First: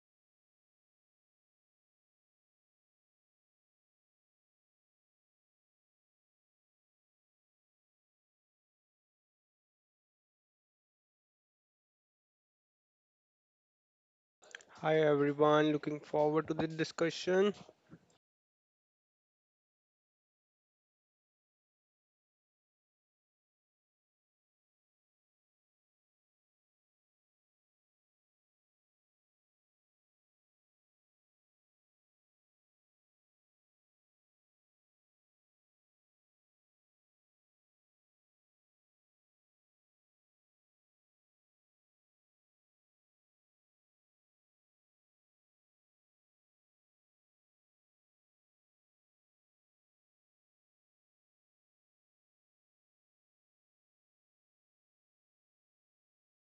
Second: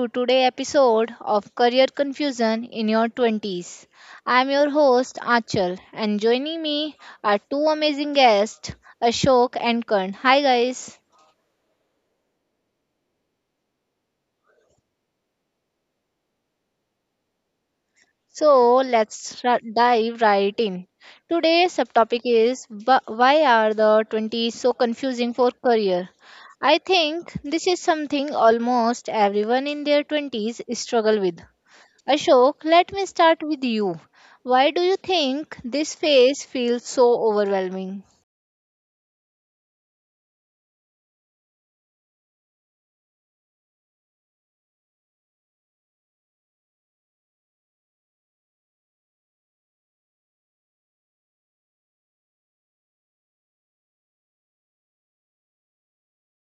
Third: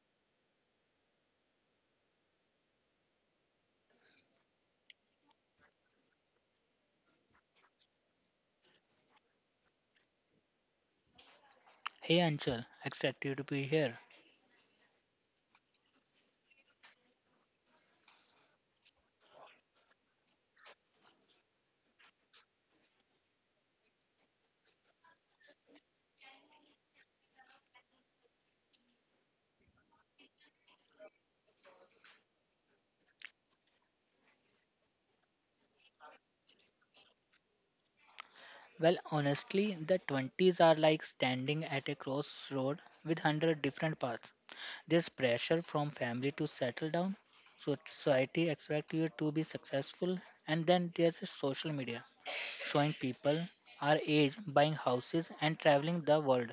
to today's episode of Career Confusion in Your 20s. I'm your host Achal and joining me are two amazing guests, Ashok and Kern. Hi guys. Hey Anchal, excited to be here. Hi everyone, looking forward to the discussion. Dive right in. Today's subtopic is why are the 20s so confusing for career? I think this is something almost everyone in their 20s struggle with. Ashok, let me start with you. Why do you think this phase feels so overwhelming? Well, honestly, the 20s are like standing at a crossroad with 100 different paths. There's pressure from family to settle down, so society expects you to be successful, and then there's social media showing people our age buying houses and traveling the world.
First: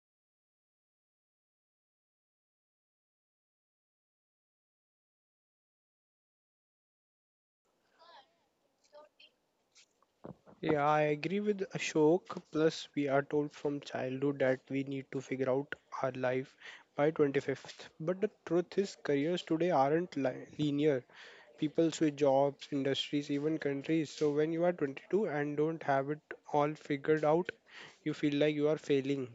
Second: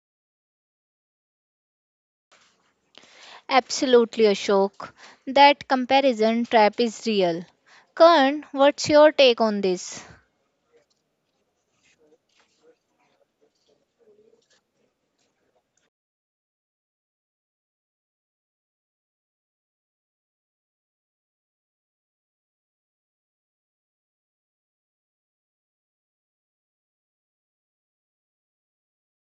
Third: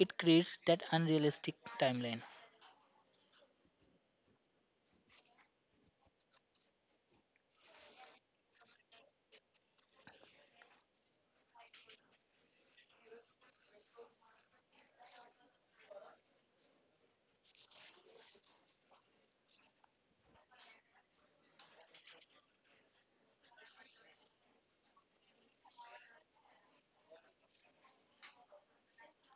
It creates that unrealistic timeline. Absolutely, Ashok. That comparison trap is real. Karan, what's your take on this? Yeah, I agree with Ashok. Plus, we are told from childhood that we need to figure out our life by 25th. But the truth is, careers today aren't linear. People switch jobs, industries, even countries. So, when you are 22 and don't have it all figured out, you feel like you are failing.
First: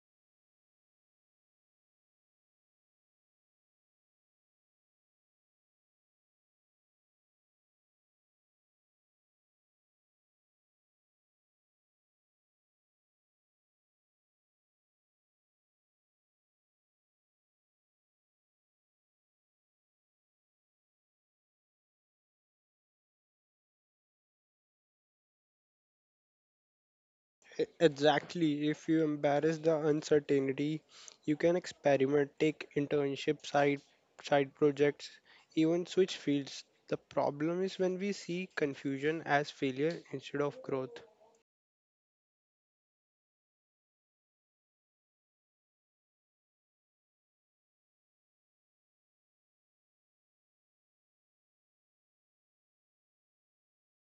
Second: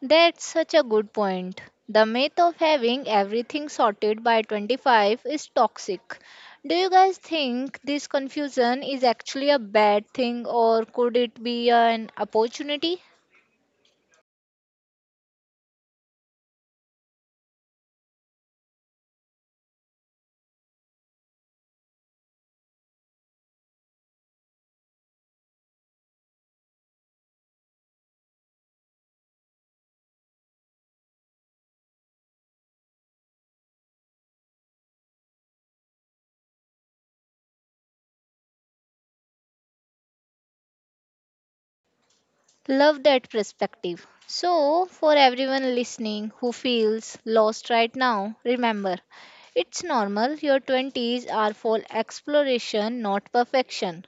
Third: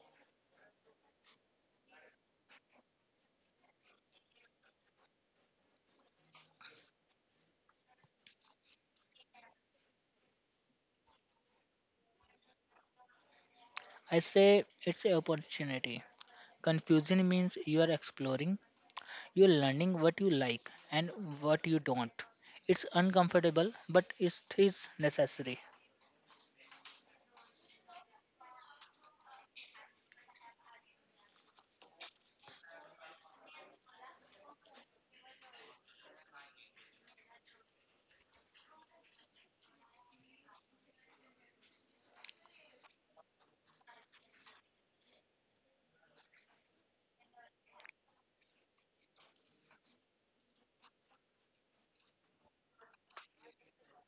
That's such a good point. The myth of having everything sorted by 25 is toxic. Do you guys think this confusion is actually a bad thing or could it be an opportunity? I say it's an opportunity. Confusing means you are exploring. You're learning what you like and what you don't. It's uncomfortable, but it is necessary. Exactly. If you embrace the uncertainty, you can experiment, take internship, side projects, even switch fields. The problem is when we see confusion as failure instead of growth. Love that perspective. So, for everyone listening who feels lost right now, remember it's normal. Your 20s are for exploration, not perfection.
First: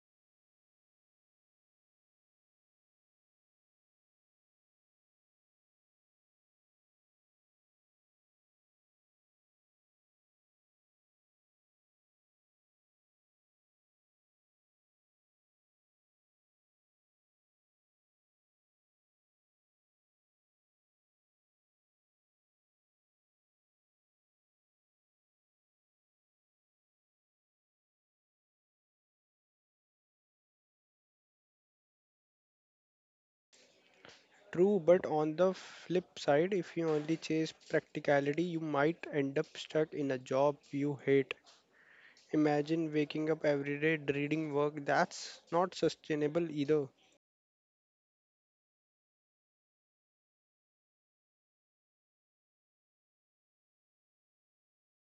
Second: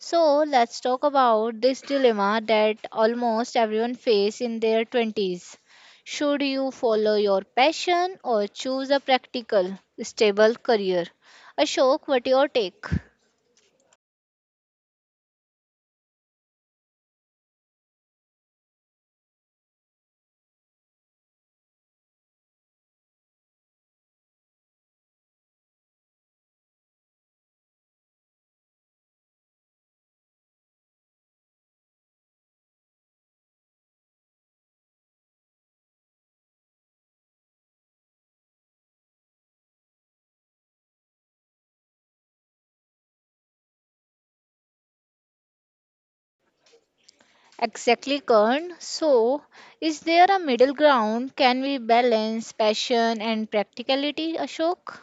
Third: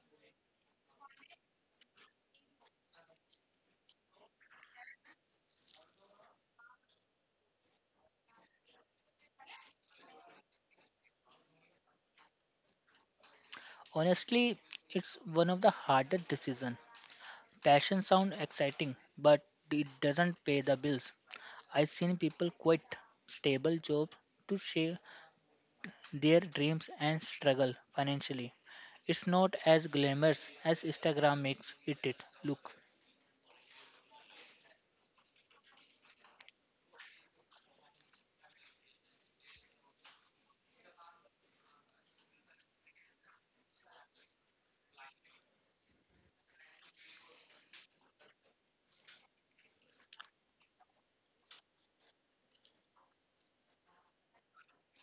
So, let's talk about this dilemma that almost everyone faces in their 20s. Should you follow your passion or choose a practical, stable career? Ashok, what your take? Honestly, it's one of the hardest decisions. Passion sounds exciting, but it doesn't pay the bills. I've seen people quit stable jobs to share their dreams and struggle financially. It's not as glamorous as Instagram makes it look. True, but on the flip side, if you only chase practicality, you might end up stuck in a job you hate. Imagine waking up every day dreading work. That's not sustainable either. Exactly, Karan. So, is there a middle ground? Can we balance passion and practicality, Ashok?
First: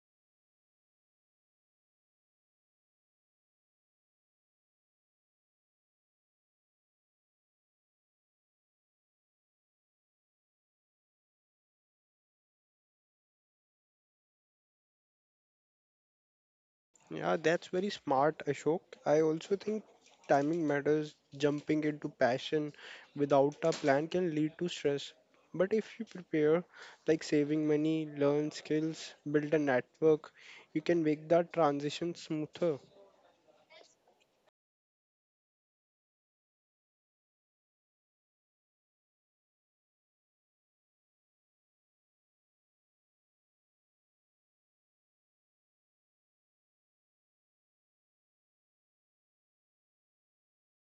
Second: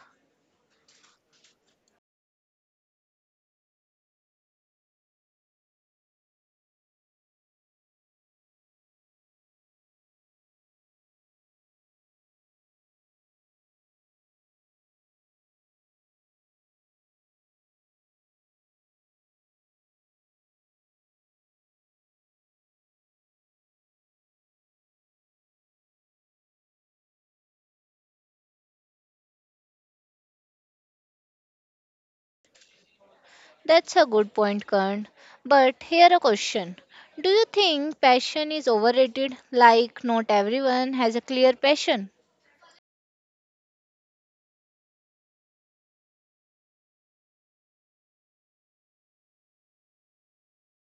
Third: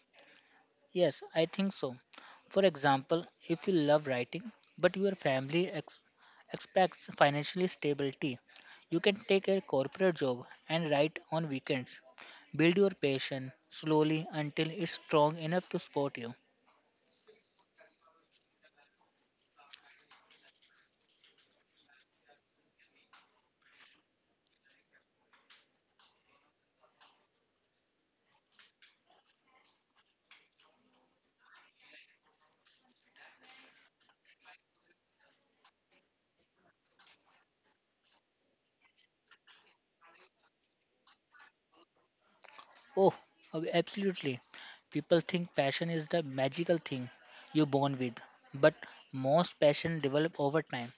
Yes, I think so. For example, if you love writing, but your expects financial stability, you can take a corporate job and write on weekends. Build your passion slowly until it's strong enough to support you. Yeah, that's very smart, Ashok. I also think timing matters. Jumping into passion without a plan can lead to stress. But if you prepare, like saving money, learn skills, build a network, you can make that transition smoother. That's a good point, Karan. But here a question. Do you think passion is overrated? Like, not everyone has a clear passion. Oh, absolutely. People think passion is the magical thing you're born with, but most passion develop over time.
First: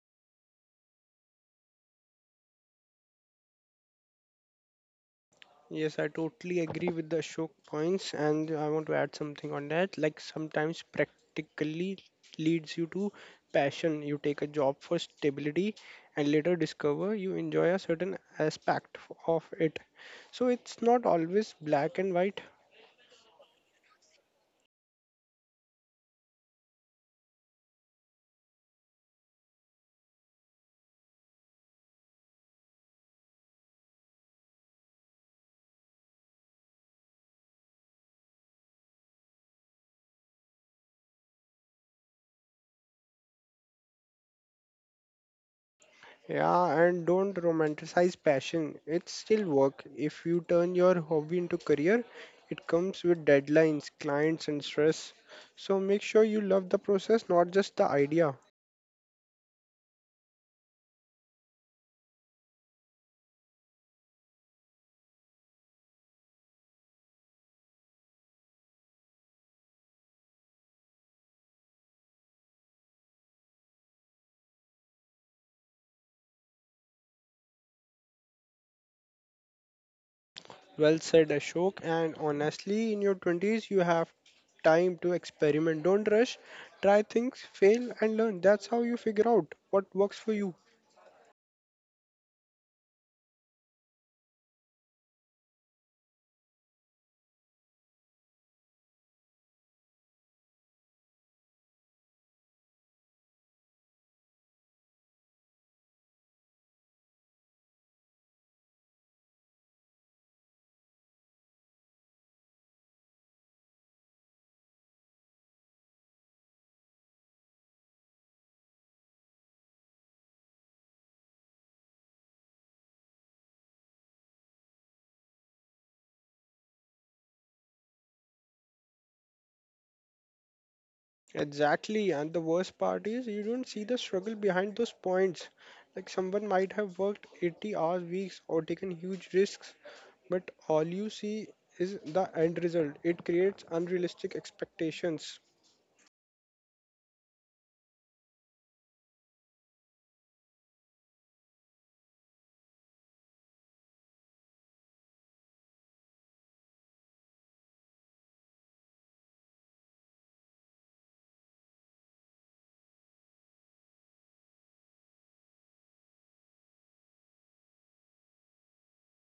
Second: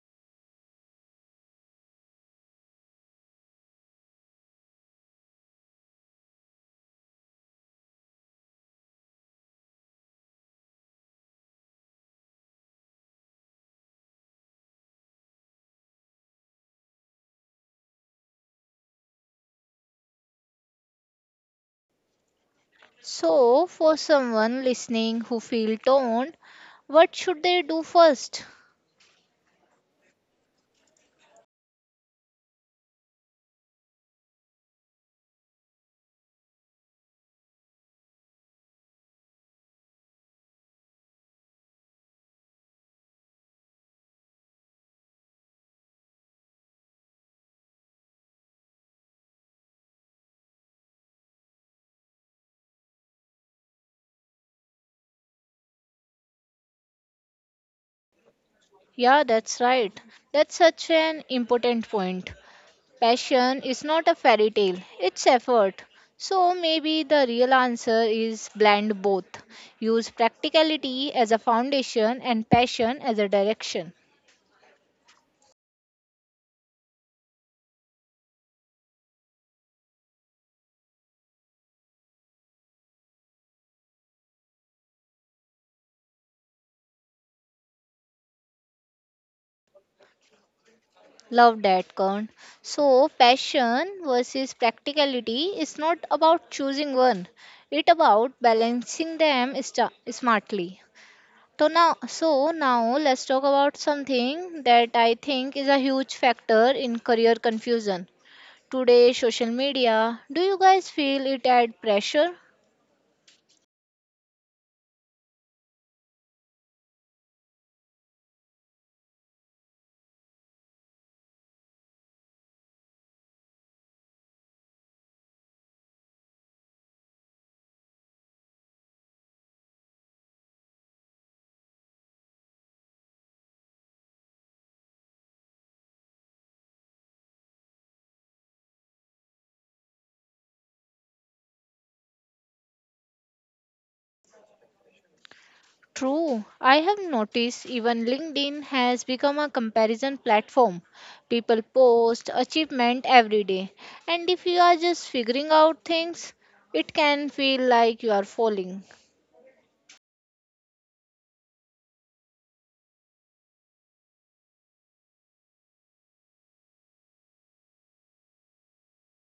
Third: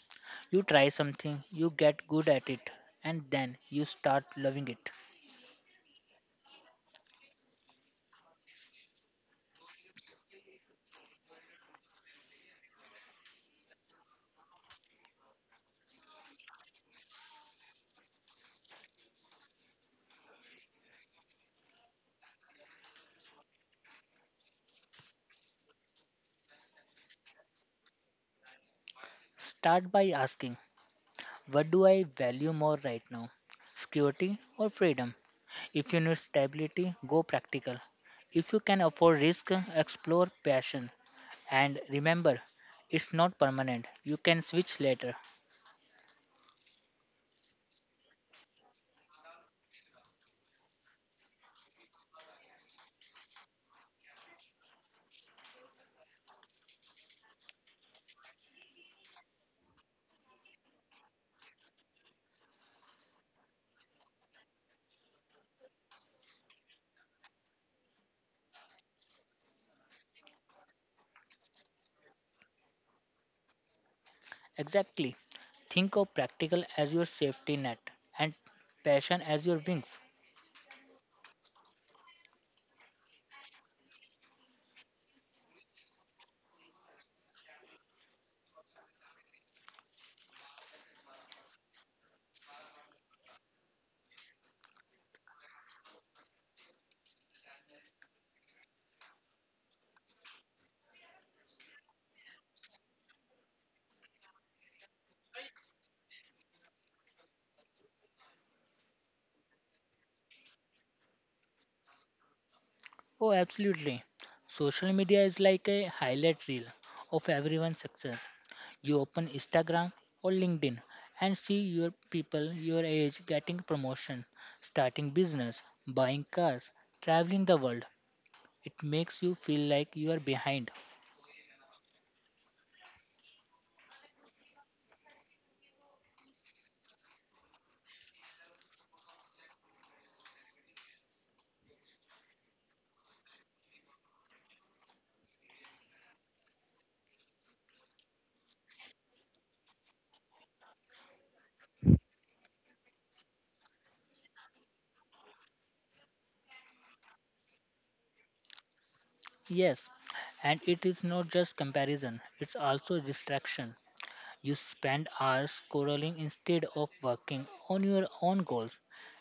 You try something, you get good at it, and then you start loving it. Yes, I totally agree with the Ashok points, and I want to add something on that. Like sometimes practically leads you to passion. You take a job for stability and later discover you enjoy a certain aspect of it. So it's not always black and white. So, for someone listening who feel torn, what should they do first? Start by asking, what do I value more right now? Security or freedom? If you need stability, go practical. If you can afford risk, explore passion. And remember, it's not permanent. You can switch later. Yeah, and don't romanticize passion. It's still work. If you turn your hobby into career, it comes with deadlines, clients, and stress. So make sure you love the process, not just the idea. Yeah, that's right. That's such an important point. Passion is not a fairy tale, it's effort. So maybe the real answer is blend both. Use practicality as a foundation and passion as a direction. Exactly. Think of practical as your safety net and passion as your wings. Well said, Ashok. And honestly, in your 20s, you have time to experiment. Don't rush, try things, fail, and learn. That's how you figure out what works for you. Love that, Kern. So, passion versus practicality is not about choosing one, it's about balancing them smartly. So now let's talk about something that I think is a huge factor in career confusion. Today's social media, do you guys feel it add pressure? Oh, absolutely. Social media is like a highlight reel of everyone's success. You open Instagram or LinkedIn and see your people your age getting promotion, starting business, buying cars, traveling the world. It makes you feel like you are behind. Exactly. And the worst part is, you don't see the struggle behind those points. Like someone might have worked 80 hours weeks or taken huge risks, but all you see is the end result. It creates unrealistic expectations. True, I have noticed even LinkedIn has become a comparison platform. People post achievement every day, and if you are just figuring out things, it can feel like you are falling. Yes, and it is not just comparison, it's also distraction. You spend hours scrolling instead of working on your own goals.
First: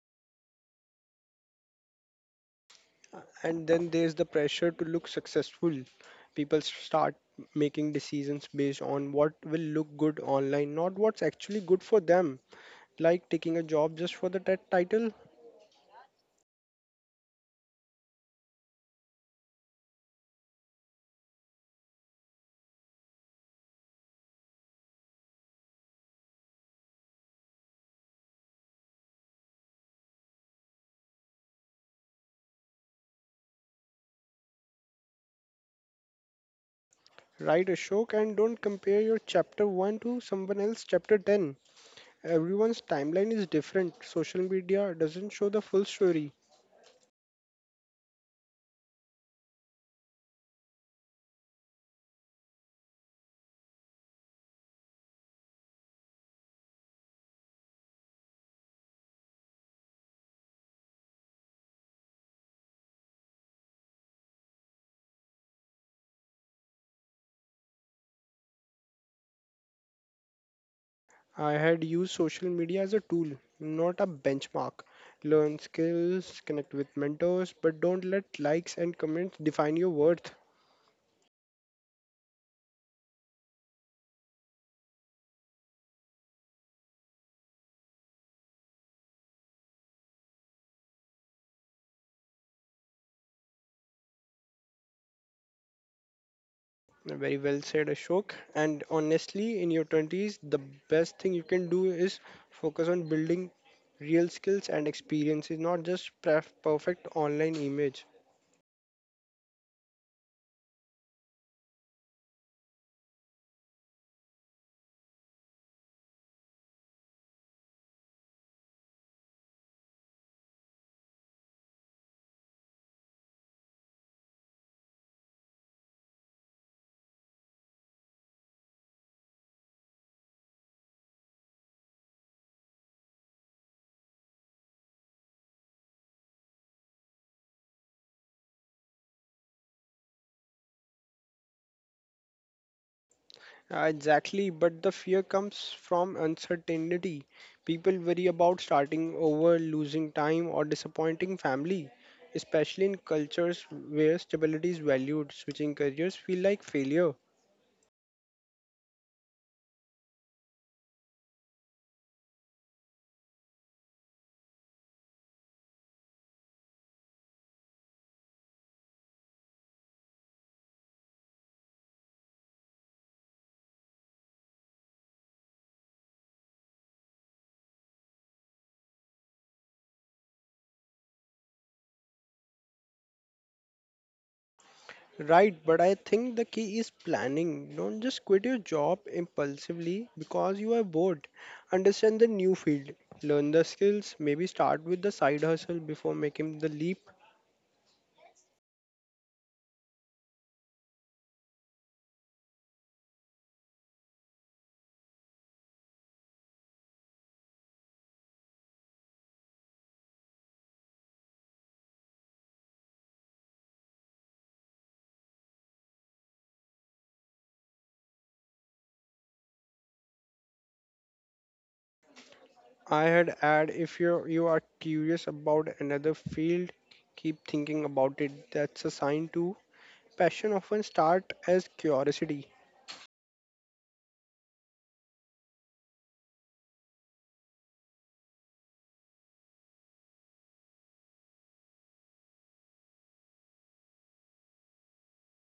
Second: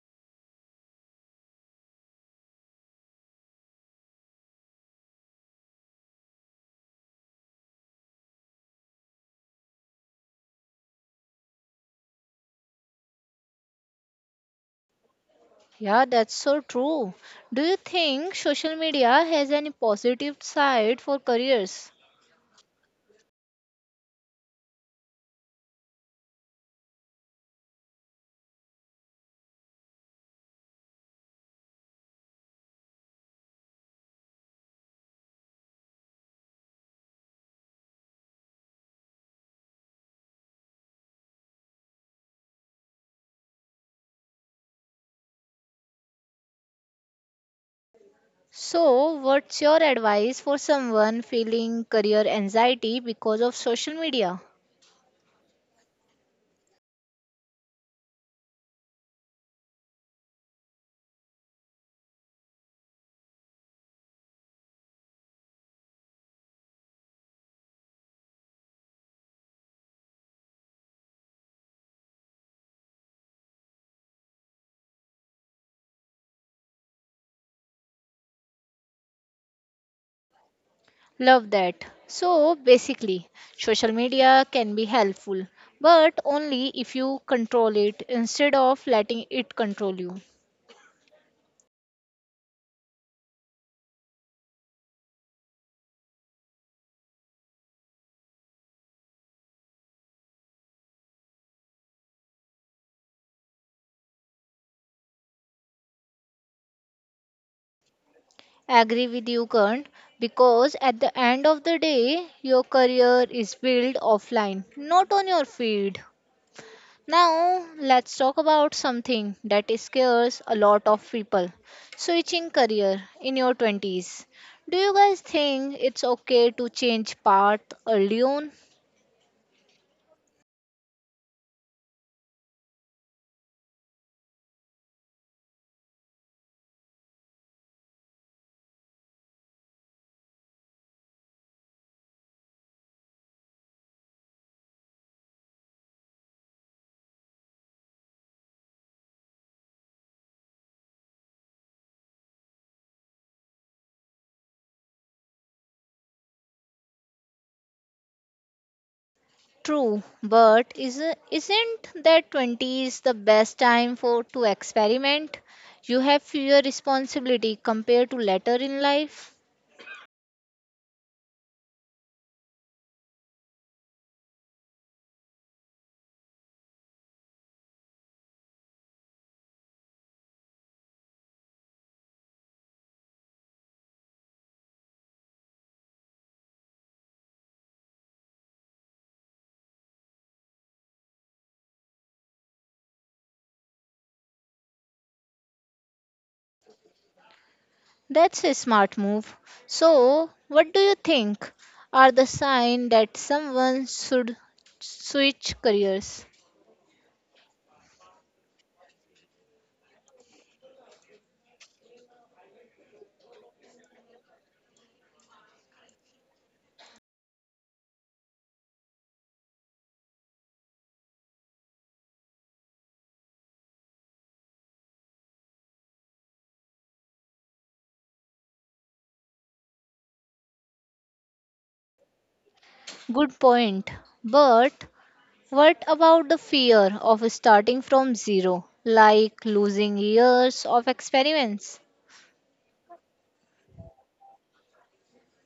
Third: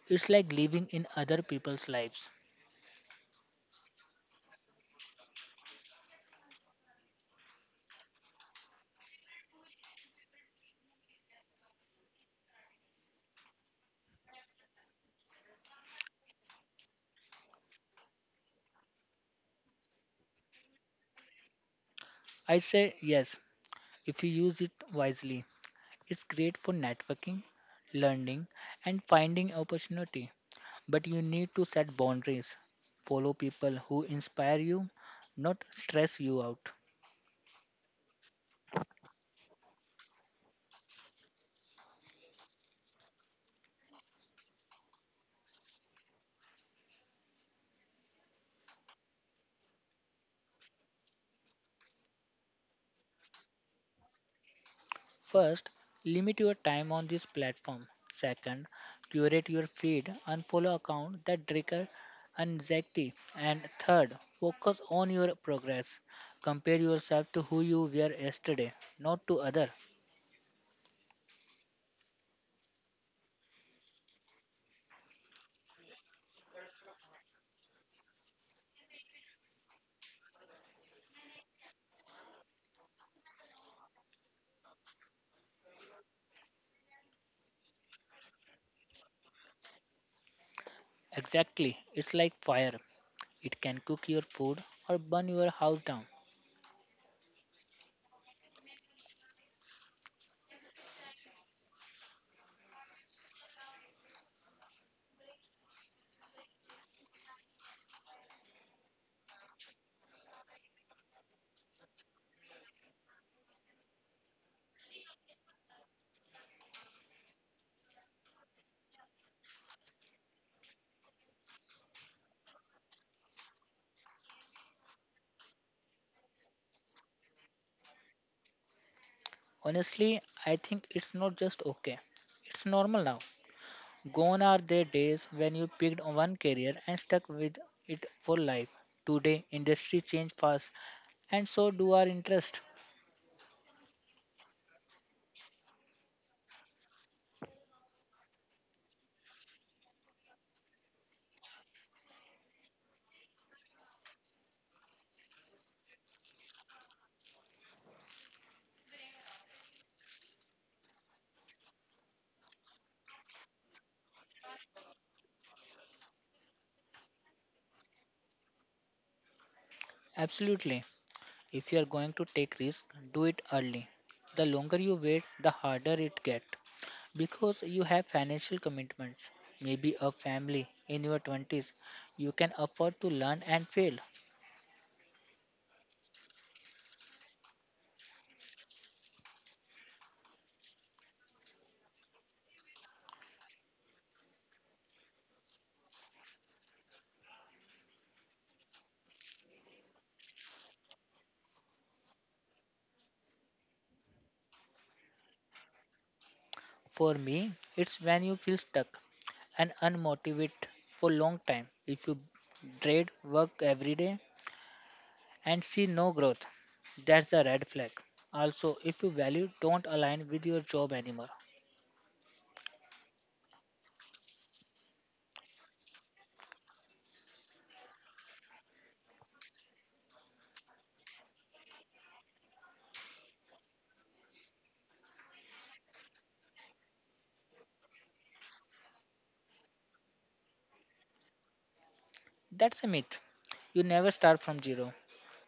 It's like living in other people's lives. And then there's the pressure to look successful. People start making decisions based on what will look good online, not what's actually good for them. Like taking a job just for the title, Yeah, that's so true. Do you think social media has any positive side for careers? I say yes if you use it wisely. It's great for networking, learning, and finding opportunity. But you need to set boundaries. Follow people who inspire you, not stress you out. write a shock and don't compare your chapter 1 to someone else's chapter 10. Everyone's timeline is different. Social media doesn't show the full story. So, what's your advice for someone feeling career anxiety because of social media? First, limit your time on this platform. Second, curate your feed and follow accounts that trigger anxiety. And third, focus on your progress. Compare yourself to who you were yesterday, not to other. I had used social media as a tool, not a benchmark. Learn skills, connect with mentors, but don't let likes and comments define your worth. Love that. So basically, social media can be helpful, but only if you control it instead of letting it control you. Exactly. It's like fire. It can cook your food or burn your house down. Very well said, Ashok. And honestly, in your 20s, the best thing you can do is focus on building real skills and experiences, not just perfect online image. Agree with you, Kant, because at the end of the day, your career is built offline, not on your feed. Now, let's talk about something that scares a lot of people, switching career in your 20s. Do you guys think it's okay to change path early on? Honestly, I think it's not just okay. It's normal now. Gone are the days when you picked on one career and stuck with it for life. Today, industry change fast and so do our interest. Exactly, but the fear comes from uncertainty. People worry about starting over, losing time, or disappointing family, especially in cultures where stability is valued. Switching careers feel like failure. True, isn't that 20s the best time for to experiment? You have fewer responsibility compared to later in life. Absolutely. If you are going to take risk, do it early. The longer you wait, the harder it gets, because you have financial commitments, maybe a family in your 20s. You can afford to learn and fail. Right, but I think the key is planning. Don't just quit your job impulsively because you are bored. Understand the new field, learn the skills, maybe start with the side hustle before making the leap. That's a smart move. So, what do you think are the sign that someone should switch careers? For me, it's when you feel stuck and unmotivated for a long time. If you dread work every day and see no growth, that's a red flag. Also, if your value don't align with your job anymore, I had add if you are curious about another field, keep thinking about it. That's a sign too. Passion often start as curiosity. Good point. But what about the fear of starting from zero, like losing years of experience? that's a myth. You never start from zero.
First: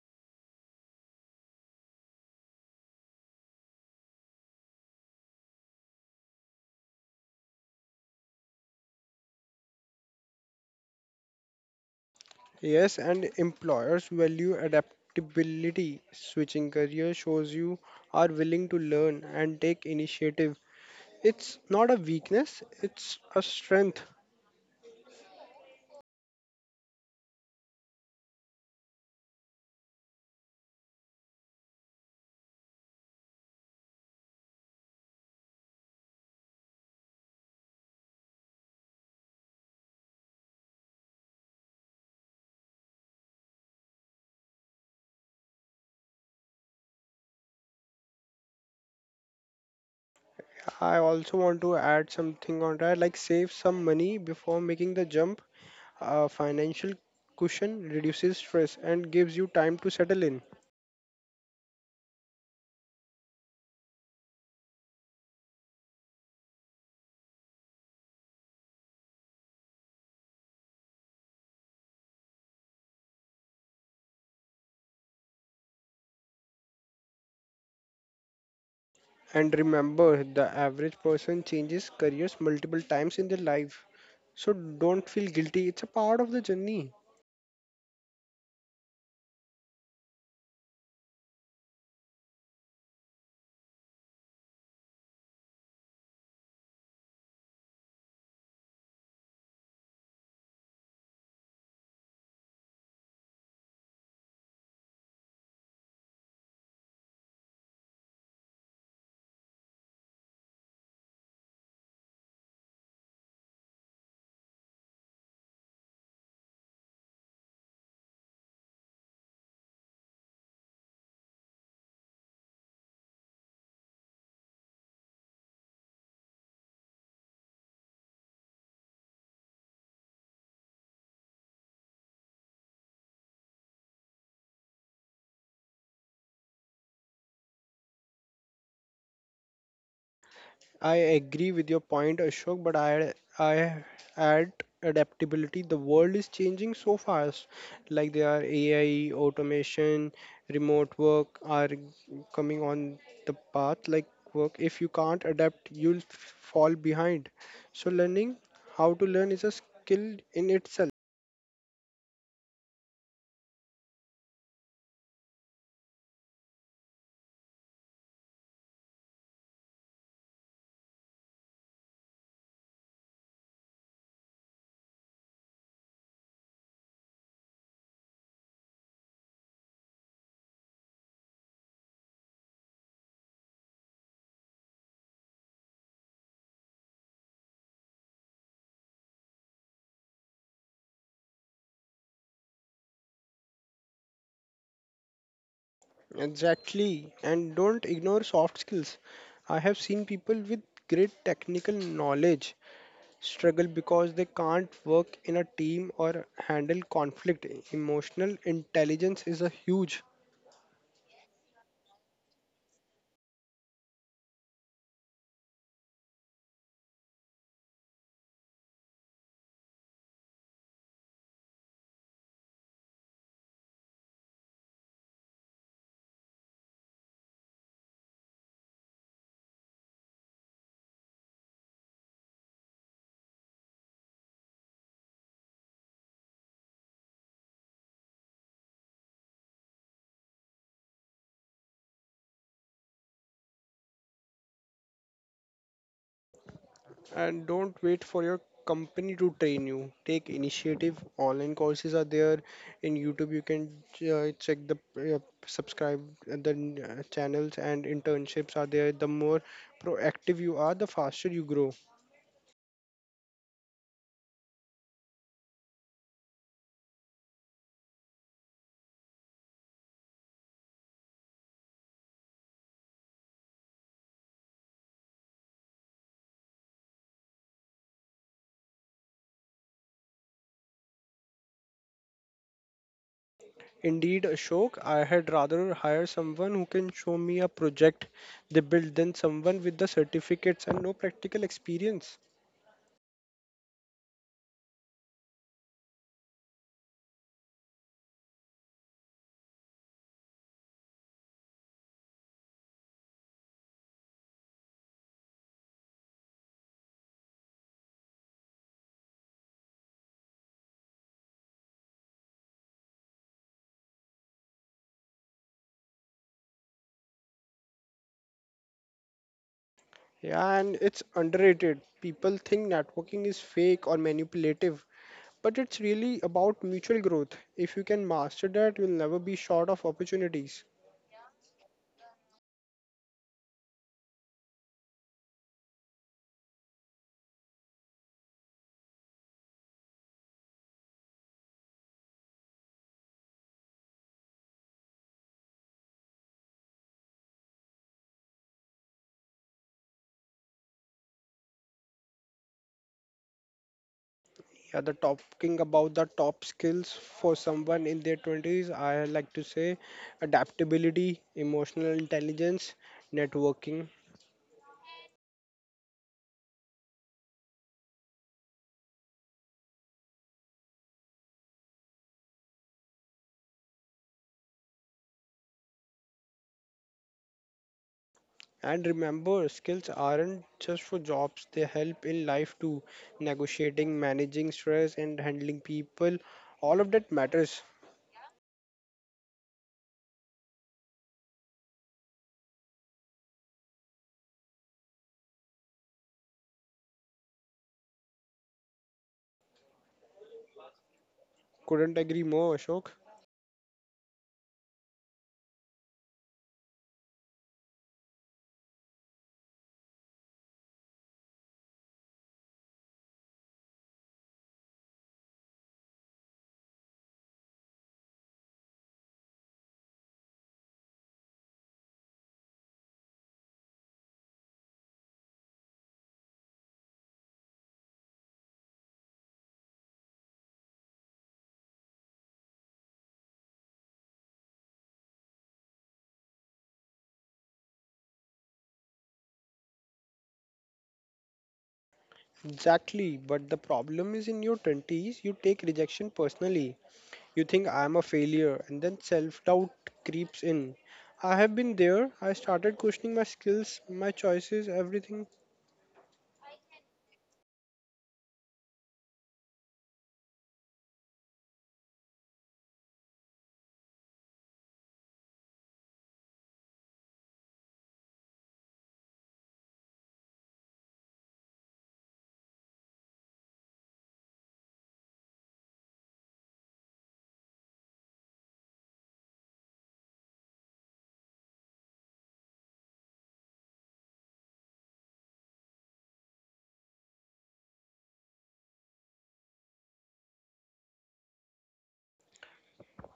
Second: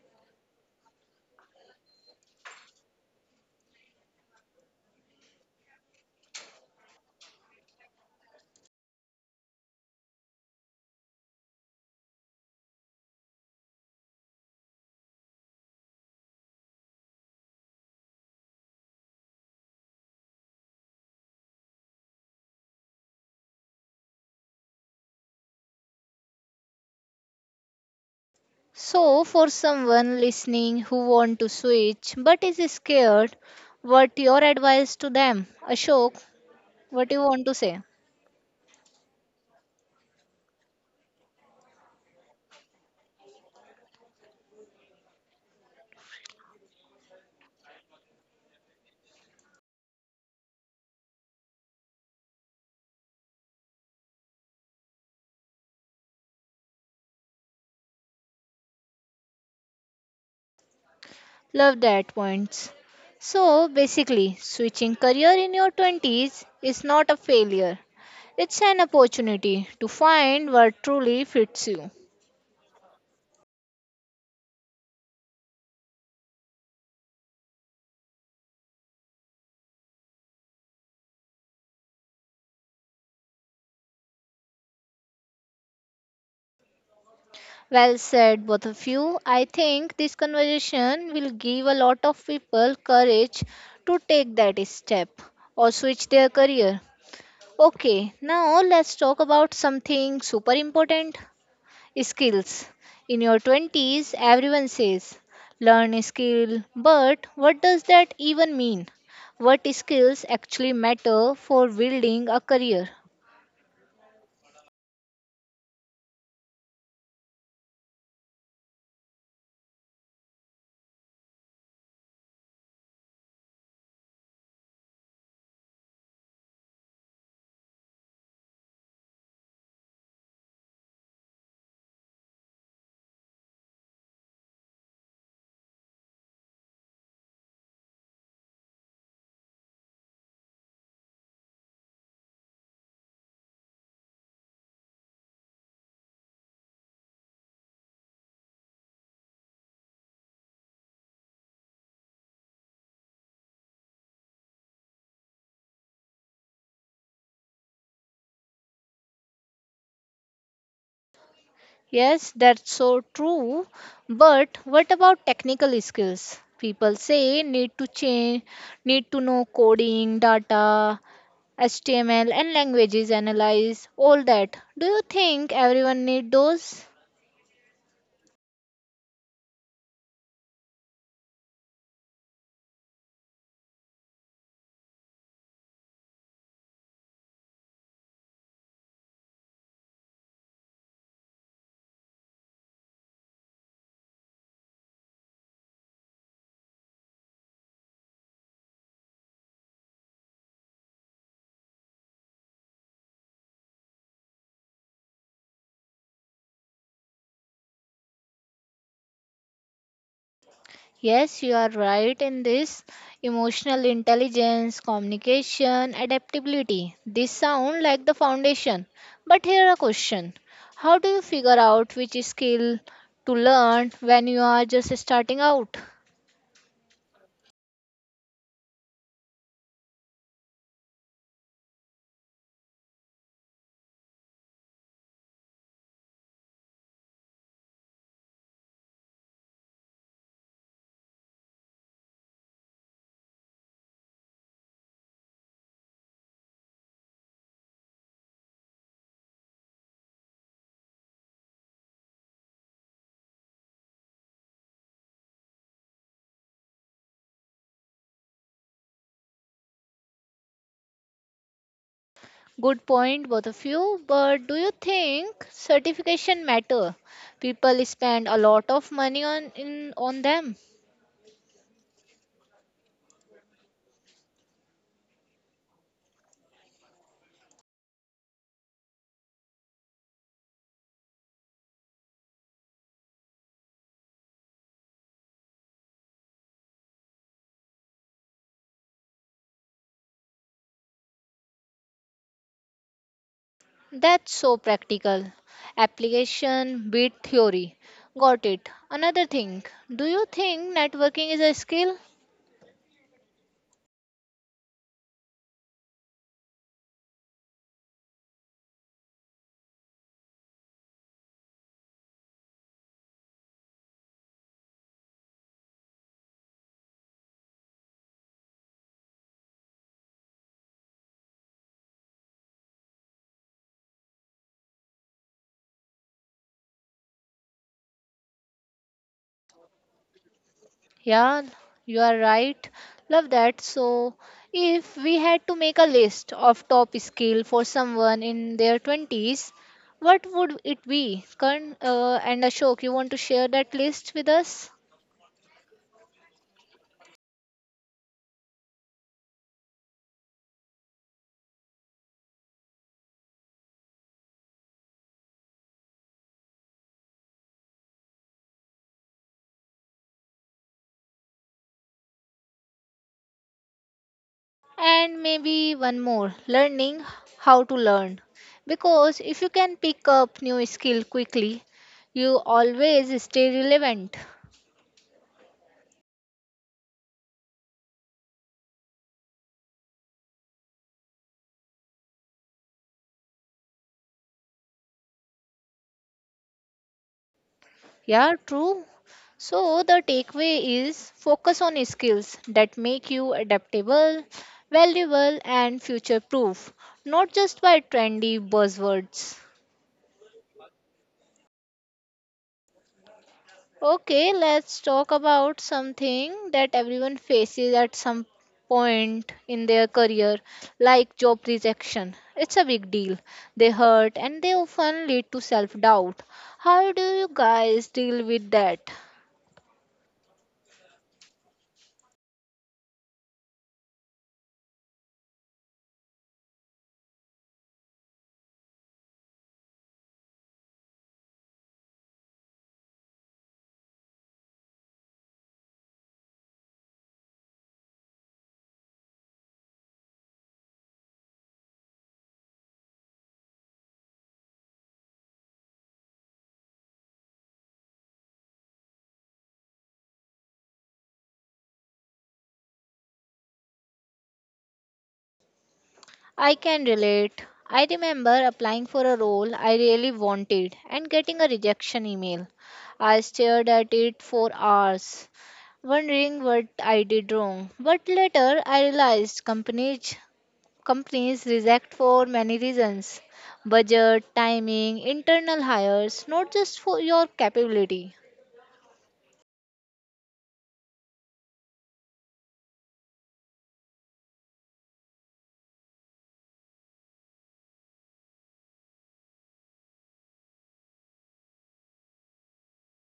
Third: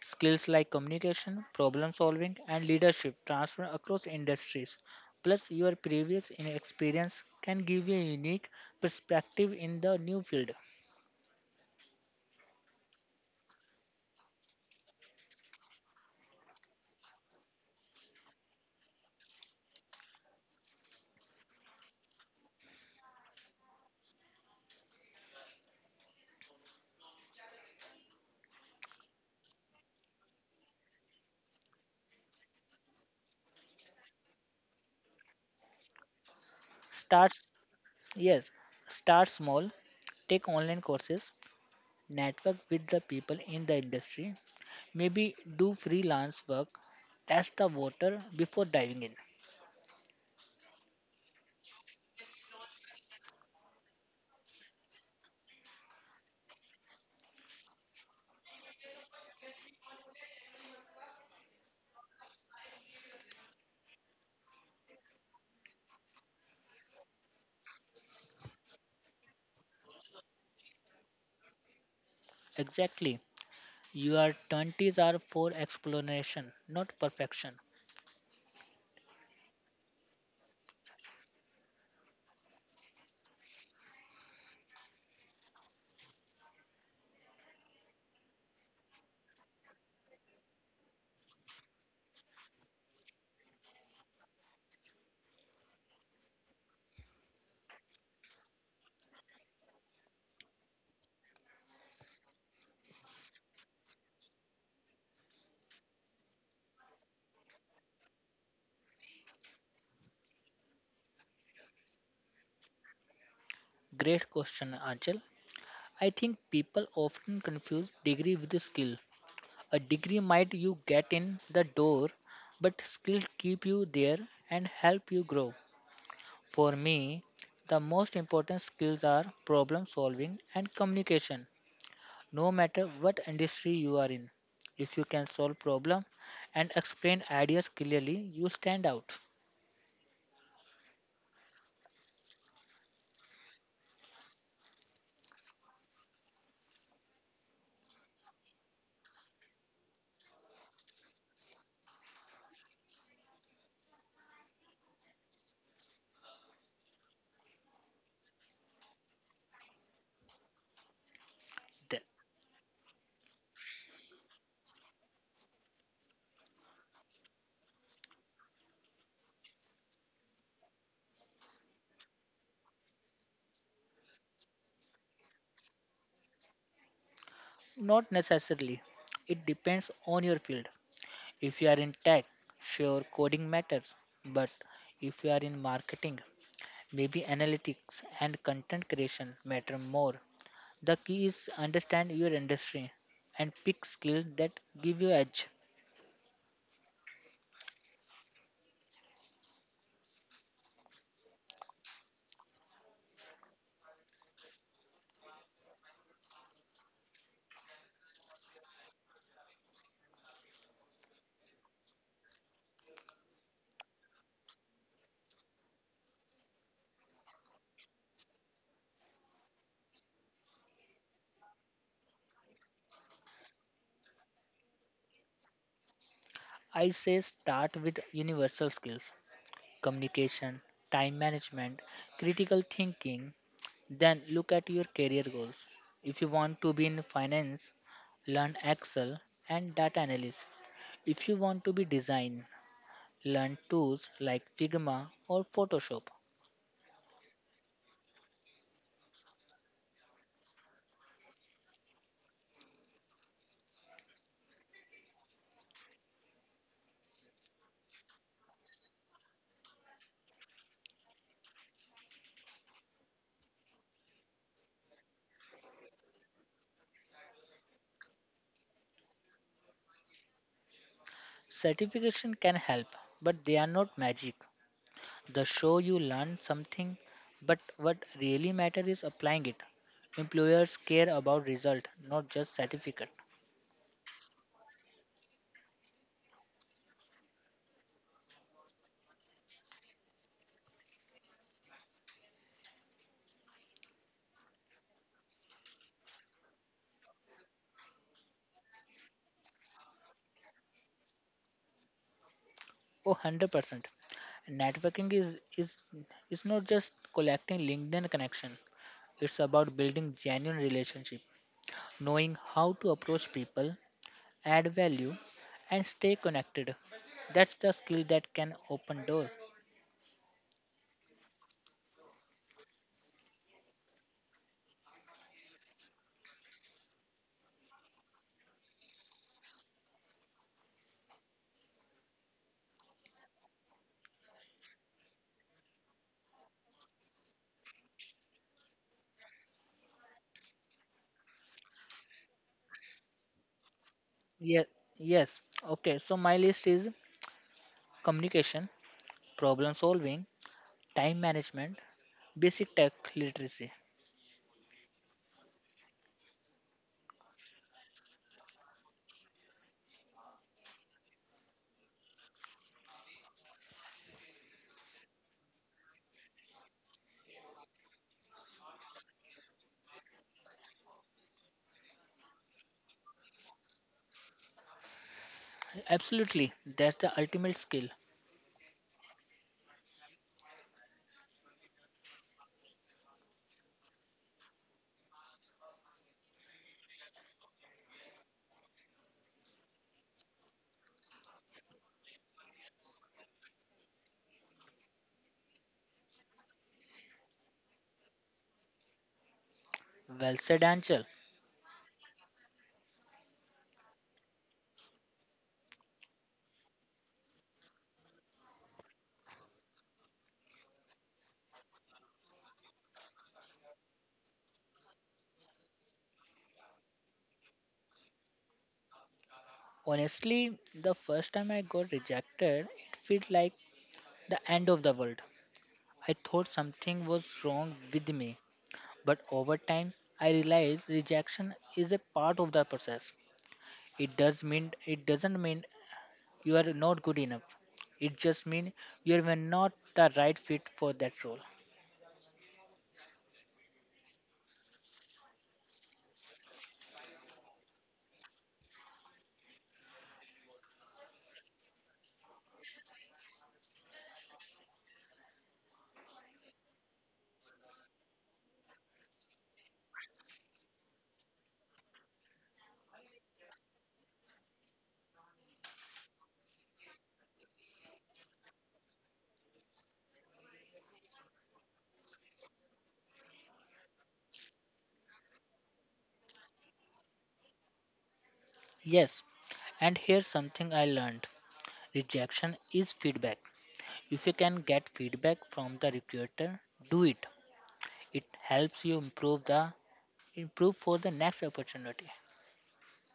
Skills like communication, problem solving, and leadership transfer across industries. Plus, your experience can give you a unique perspective in the new field. Yes, and employers value adaptability. Switching career shows you are willing to learn and take initiative. It's not a weakness, it's a strength. So, for someone listening who want to switch but is scared, what your advice to them? Ashok, what you Start, want to say? yes, start small, take online courses, network with the people in the industry, maybe do freelance work, test the water before diving in. I also want to add something on that, like save some money before making the jump. A financial cushion reduces stress and gives you time to settle in. Love that points. So, basically, switching career in your 20s is not a failure. It's an opportunity to find what truly fits you. Exactly. Your 20s are for exploration, not perfection. And remember, the average person changes careers multiple times in their life. So don't feel guilty, it's a part of the journey. Well said, both of you. I think this conversation will give a lot of people courage to take that step or switch their career. Okay, now let's talk about something super important, skills. In your 20s, everyone says learn a skill, but what does that even mean? What skills actually matter for building a career? Great question, Anchal. I think people often confuse degree with skill. A degree might you get in the door, but skill keep you there and help you grow. For me, the most important skills are problem solving and communication. No matter what industry you are in, if you can solve problem and explain ideas clearly, you stand out. I agree with your point, Ashok, but I add adaptability. The world is changing so fast. Like there are AI, automation, remote work are coming on the path. Like work, if you can't adapt, you'll fall behind. So learning how to learn is a skill in itself. Th- Yes, that's so true, but what about technical skills? People say need to change, need to know coding, data, HTML and languages analyze all that. Do you think everyone need those? Not necessarily. It depends on your field. If you are in tech, sure, coding matters. But if you are in marketing, maybe analytics and content creation matter more. The key is understand your industry and pick skills that give you edge. Exactly, and don't ignore soft skills. I have seen people with great technical knowledge struggle because they can't work in a team or handle conflict. Emotional intelligence is a huge Yes, you are right in this. Emotional intelligence, communication, adaptability. These sound like the foundation. But here a question. How do you figure out which skill to learn when you are just starting out? I say start with universal skills, communication, time management, critical thinking, then look at your career goals. If you want to be in finance, learn Excel and data analysis. If you want to be design, learn tools like Figma or Photoshop. and don't wait for your company to train you. Take initiative. Online courses are there in YouTube. You can check the subscribe the channels and internships are there. The more proactive you are, the faster you grow. Good point, both of you. But do you think certification matter? People spend a lot of money on them. Certification can help, but they are not magic. The show you learn something, but what really matters is applying it. Employers care about result, not just certificate. Indeed, Ashok, I had rather hire someone who can show me a project they built than someone with the certificates and no practical experience. That's so practical. Application beat theory. Got it. Another thing. Do you think networking is a skill? Oh, 100%. Networking is not just collecting LinkedIn connection. It's about building genuine relationship, knowing how to approach people, add value, and stay connected. That's the skill that can open door. Yeah, and it's underrated. People think networking is fake or manipulative, but it's really about mutual growth. If you can master that, you'll never be short of opportunities. Yeah, you are right. Love that. So, if we had to make a list of top skill for someone in their 20s, what would it be? Karan, and Ashok, you want to share that list with Yes, us? yes. Okay, so my list is communication, problem solving, time management, basic tech literacy. Yeah, the talking about the top skills for someone in their 20s, I like to say adaptability, emotional intelligence, networking. And maybe one more, learning how to learn. Because if you can pick up new skill quickly, you always stay relevant. Absolutely, that's the ultimate skill. And remember, skills aren't just for jobs, they help in life too. Negotiating, managing stress, and handling people, all of that matters. Yeah, true. So the takeaway is focus on skills that make you adaptable, valuable and future proof, not just by trendy buzzwords. Well said, Anchal. Couldn't agree more, Ashok. Okay, let's talk about something that everyone faces at some point in their career, like job rejection. It's a big deal. They hurt and they often lead to self doubt. How do you guys deal with that? Honestly, the first time I got rejected, it felt like the end of the world. I thought something was wrong with me, but over time, I realized rejection is a part of the process. It doesn't mean you are not good enough. It just means you are not the right fit for that role. Exactly, but the problem is in your 20s, you take rejection personally. You think I'm a failure, and then self doubt creeps in. I have been there, I started questioning my skills, my choices, everything. I can relate. I remember applying for a role I really wanted and getting a rejection email. I stared at it for hours wondering what I did wrong. But later I realized companies reject for many reasons, budget, timing, internal hires, not just for your capability. Yes, and here's something I learned. Rejection is feedback. If you can get feedback from the recruiter, do it. It helps you improve for the next opportunity.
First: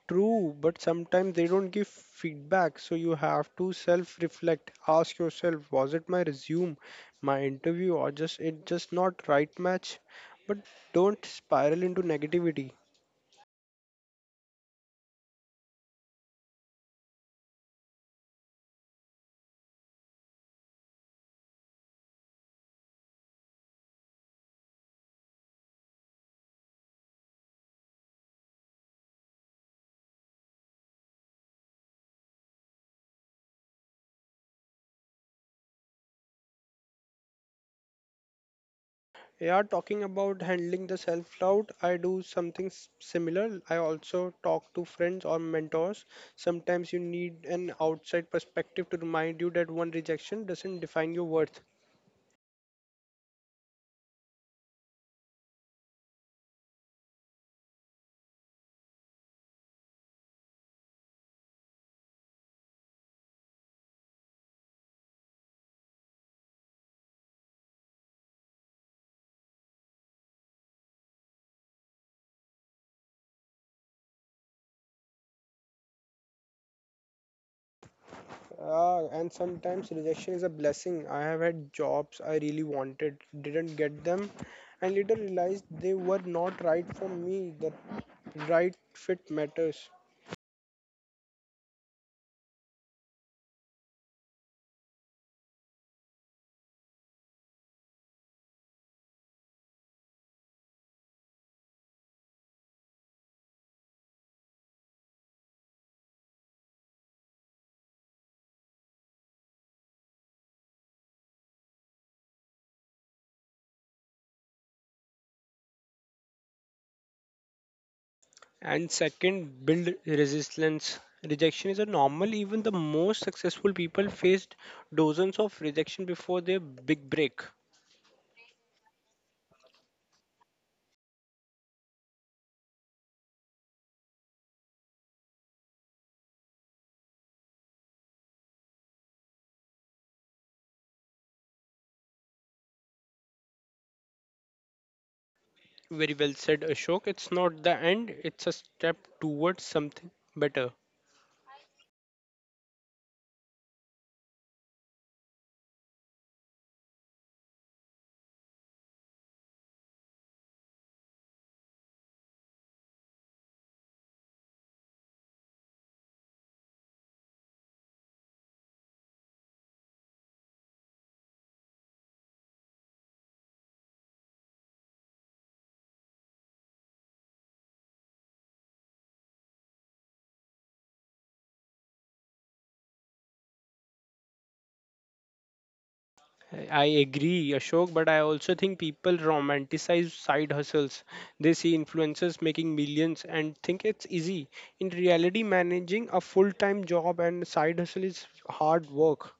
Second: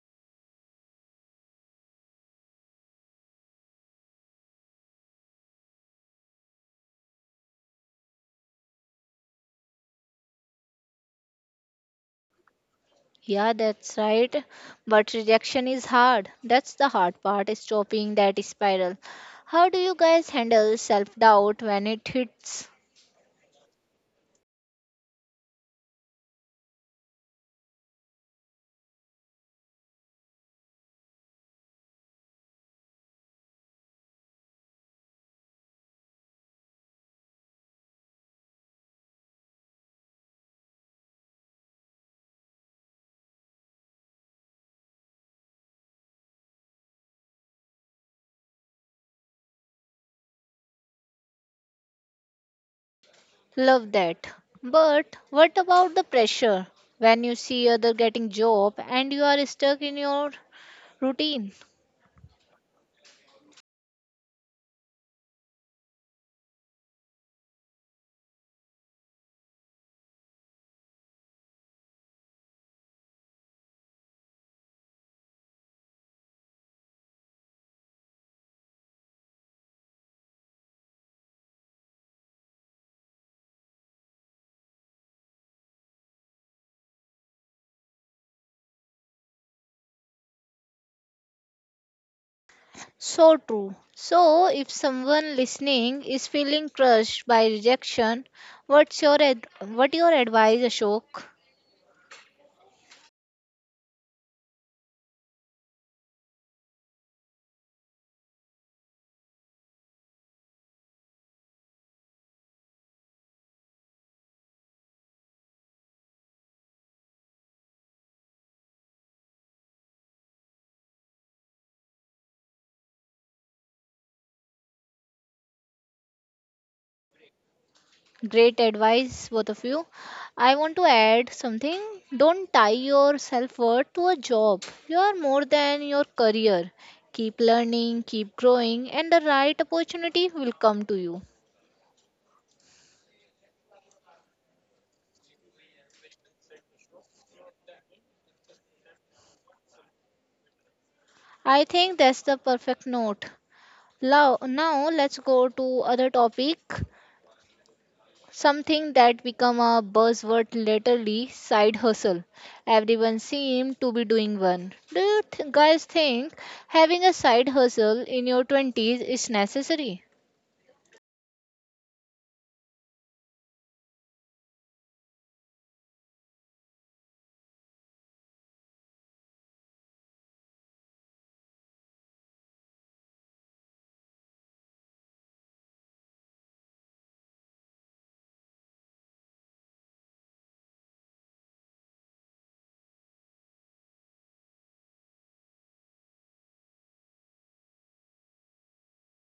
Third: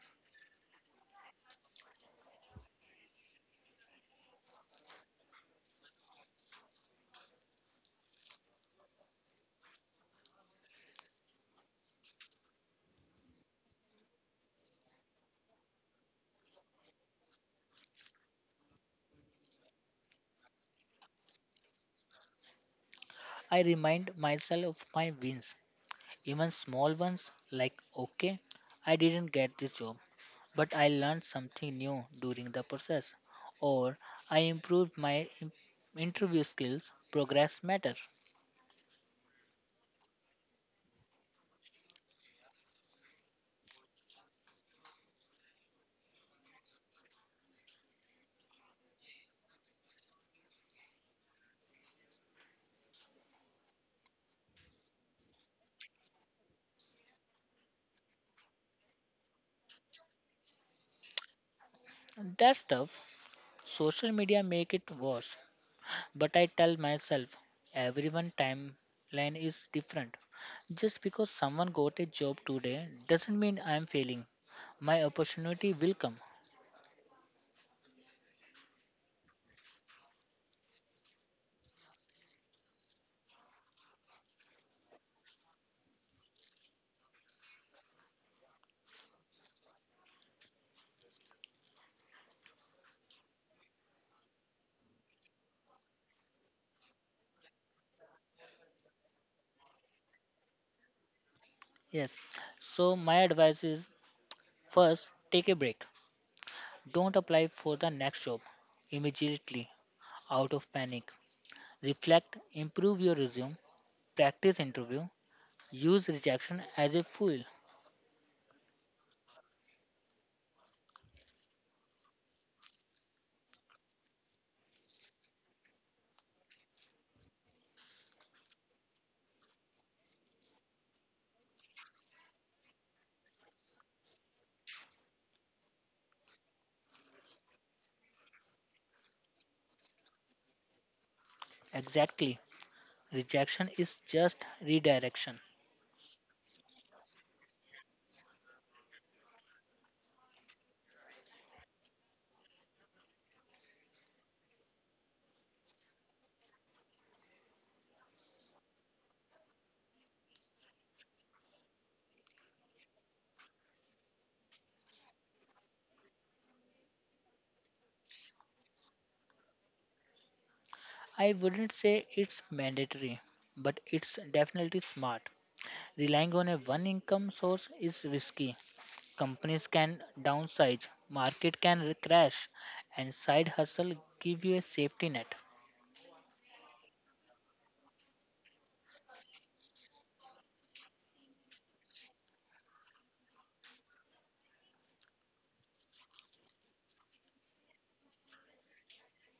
True, but sometimes they don't give feedback, so you have to self-reflect. Ask yourself, was it my resume, my interview, or just it just not right match? But don't spiral into negativity. Yeah, that's right. But rejection is hard. That's the hard part, is stopping that spiral. How do you guys handle self doubt when it hits? I remind myself of my wins. Even small ones like, okay, I didn't get this job, but I learned something new during the process, or I improved my interview skills, progress matter. Yeah, talking about handling the self-doubt, I do something similar. I also talk to friends or mentors. Sometimes you need an outside perspective to remind you that one rejection doesn't define your worth. Love that. But what about the pressure when you see other getting job and you are stuck in your routine? That stuff, social media make it worse, but I tell myself everyone timeline is different. Just because someone got a job today doesn't mean I'm failing. My opportunity will come. And sometimes rejection is a blessing. I have had jobs I really wanted, didn't get them, and later realized they were not right for me. The right fit matters. So true. So, if someone listening is feeling crushed by rejection, what your advice, Ashok? Yes. So my advice is first take a break. Don't apply for the next job immediately out of panic. Reflect, improve your resume, practice interview, use rejection as a fuel. And second, build resilience. Rejection is a normal, even the most successful people faced dozens of rejection before their big break. Great advice, both of you. I want to add something. Don't tie your self worth to a job. You are more than your career. Keep learning, keep growing, and the right opportunity will come to you. Exactly. Rejection is just redirection. Very well said, Ashok. It's not the end, it's a step towards something better. I think that's the perfect note. Now let's go to other topic. Something that become a buzzword latterly, side hustle. Everyone seemed to be doing one. Do you guys think having a side hustle in your 20s is necessary? I wouldn't say it's mandatory, but it's definitely smart. Relying on a one income source is risky. Companies can downsize, market can crash, and side hustle give you a safety net. I agree, Ashok, but I also think people romanticize side hustles. They see influencers making millions and think it's easy. In reality, managing a full time job and side hustle is hard work.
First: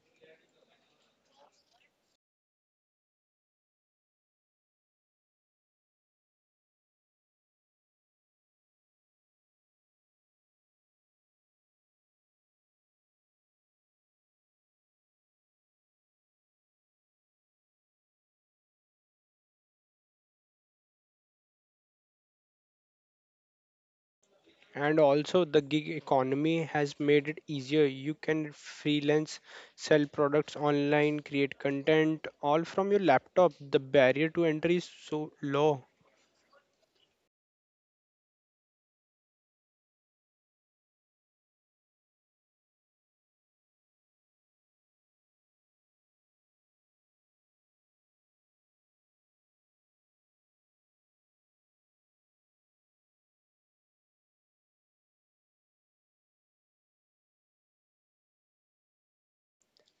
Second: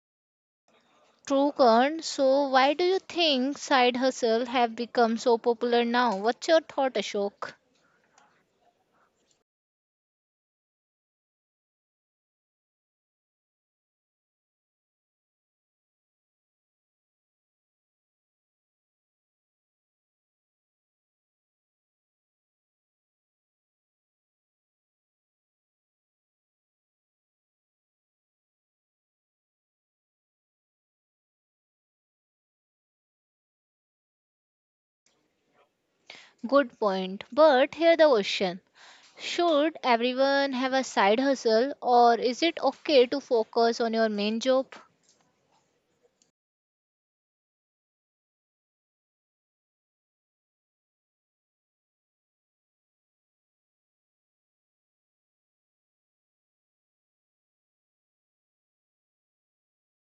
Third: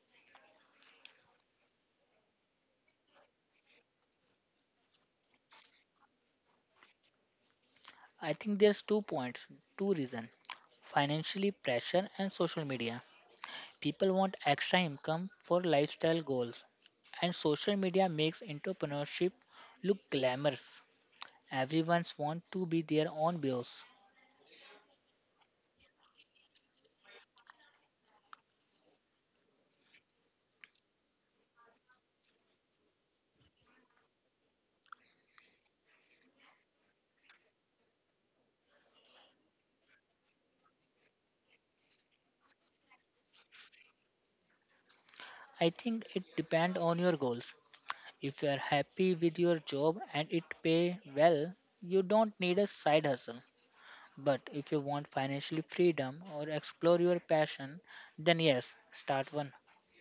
True, Kern. So why do you think side hustle have become so popular now? What's your thought, Ashok? I think there's two reasons, financially pressure and social media. People want extra income for lifestyle goals, and social media makes entrepreneurship look glamorous. Everyone's want to be their own boss. And also, the gig economy has made it easier. You can freelance, sell products online, create content, all from your laptop. The barrier to entry is so low. Good point. But here the question. Should everyone have a side hustle or is it okay to focus on your main job? I think it depends on your goals. If you are happy with your job and it pay well, you don't need a side hustle. But if you want financial freedom or explore your passion, then yes, start one.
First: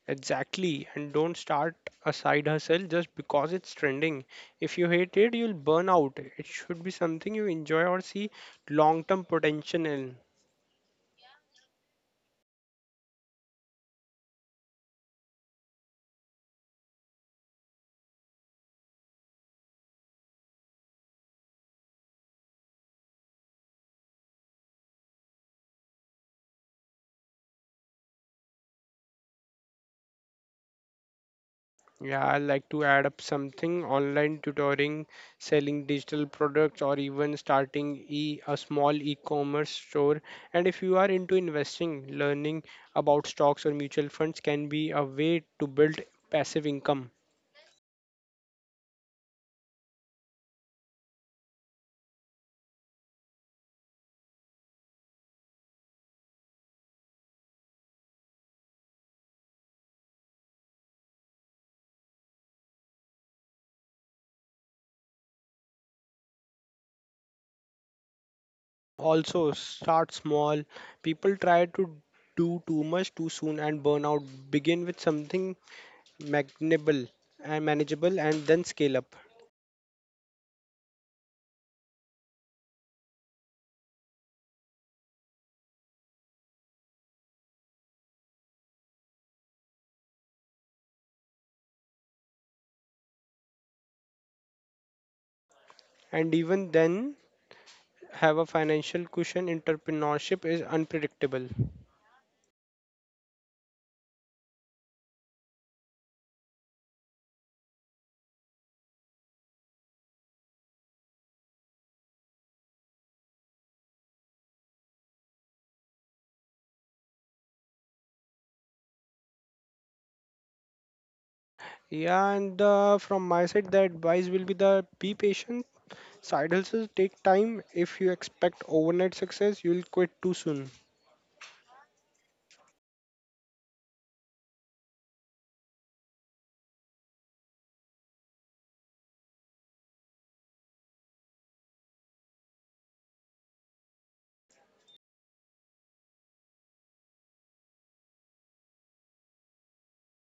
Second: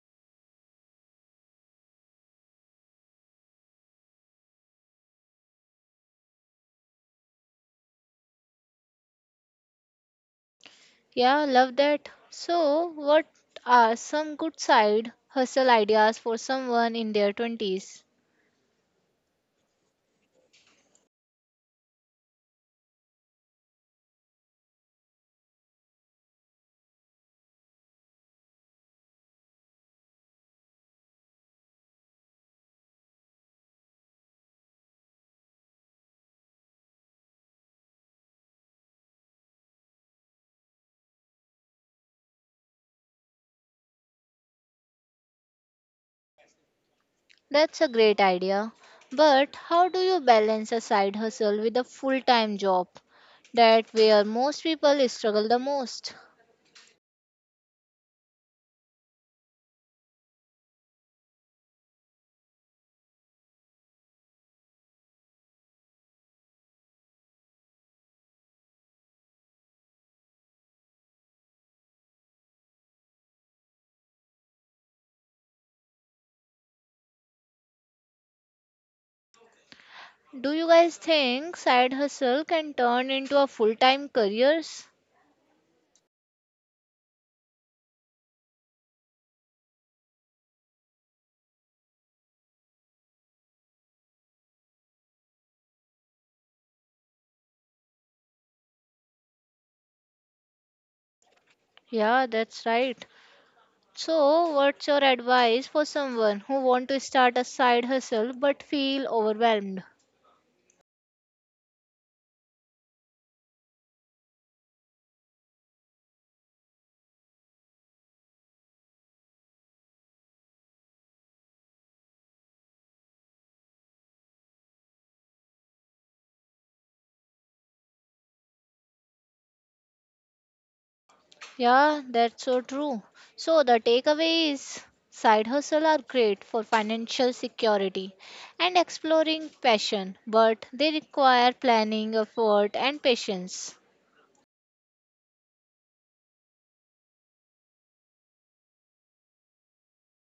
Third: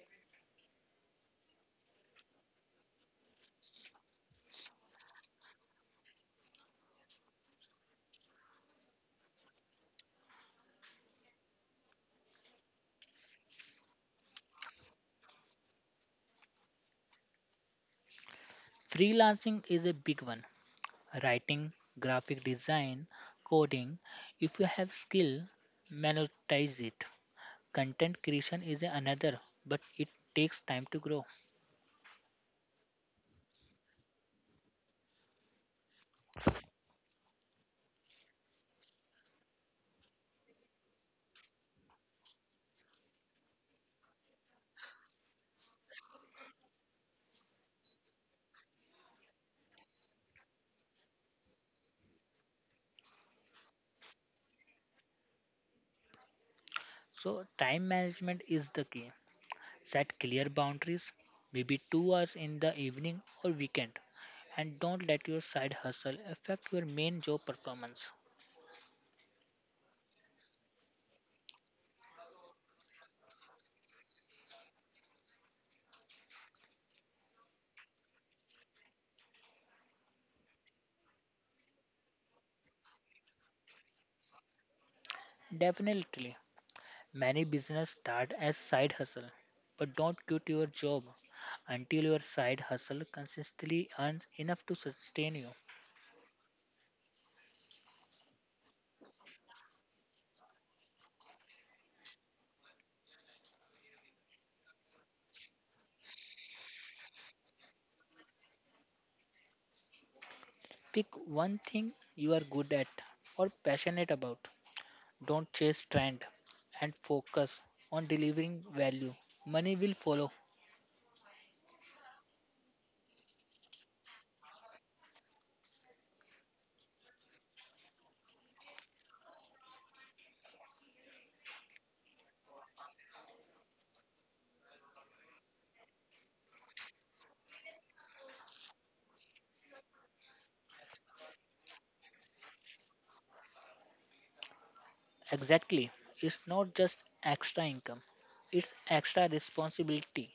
Exactly, and don't start a side hustle just because it's trending. If you hate it, you'll burn out. It should be something you enjoy or see long term potential in. Yeah, love that. So, what are some good side hustle ideas for someone in their 20s? Freelancing is a big one. Writing, graphic design, coding. If you have skill, monetize it. Content creation is another, but it takes time to grow. Yeah, I like to add up something online tutoring, selling digital products, or even starting e a small e-commerce store. And if you are into investing, learning about stocks or mutual funds can be a way to build passive income. That's a great idea. But how do you balance a side hustle with a full time job? That where most people struggle the most. So time management is the key. Set clear boundaries, maybe 2 hours in the evening or weekend, and don't let your side hustle affect your main job performance. Also, start small. People try to do too much too soon and burn out. Begin with something manageable manageable and then scale up. Do you guys think side hustle can turn into a full time careers? Definitely. Many business start as side hustle, but don't quit your job until your side hustle consistently earns enough to sustain you. And even then, have a financial cushion. Entrepreneurship is unpredictable. Yeah, that's right. So, what's your advice for someone who want to start a side hustle but feel overwhelmed? Pick one thing you are good at or passionate about. Don't chase trend and focus on delivering value. Money will follow. Yeah, and from my side, the advice will be the be patient. Side hustles take time. If you expect overnight success, you'll quit too soon. Yeah, that's so true. So the takeaway is side hustle are great for financial security and exploring passion, but they require planning, effort, and patience. Exactly. It's not just extra income, it's extra responsibility.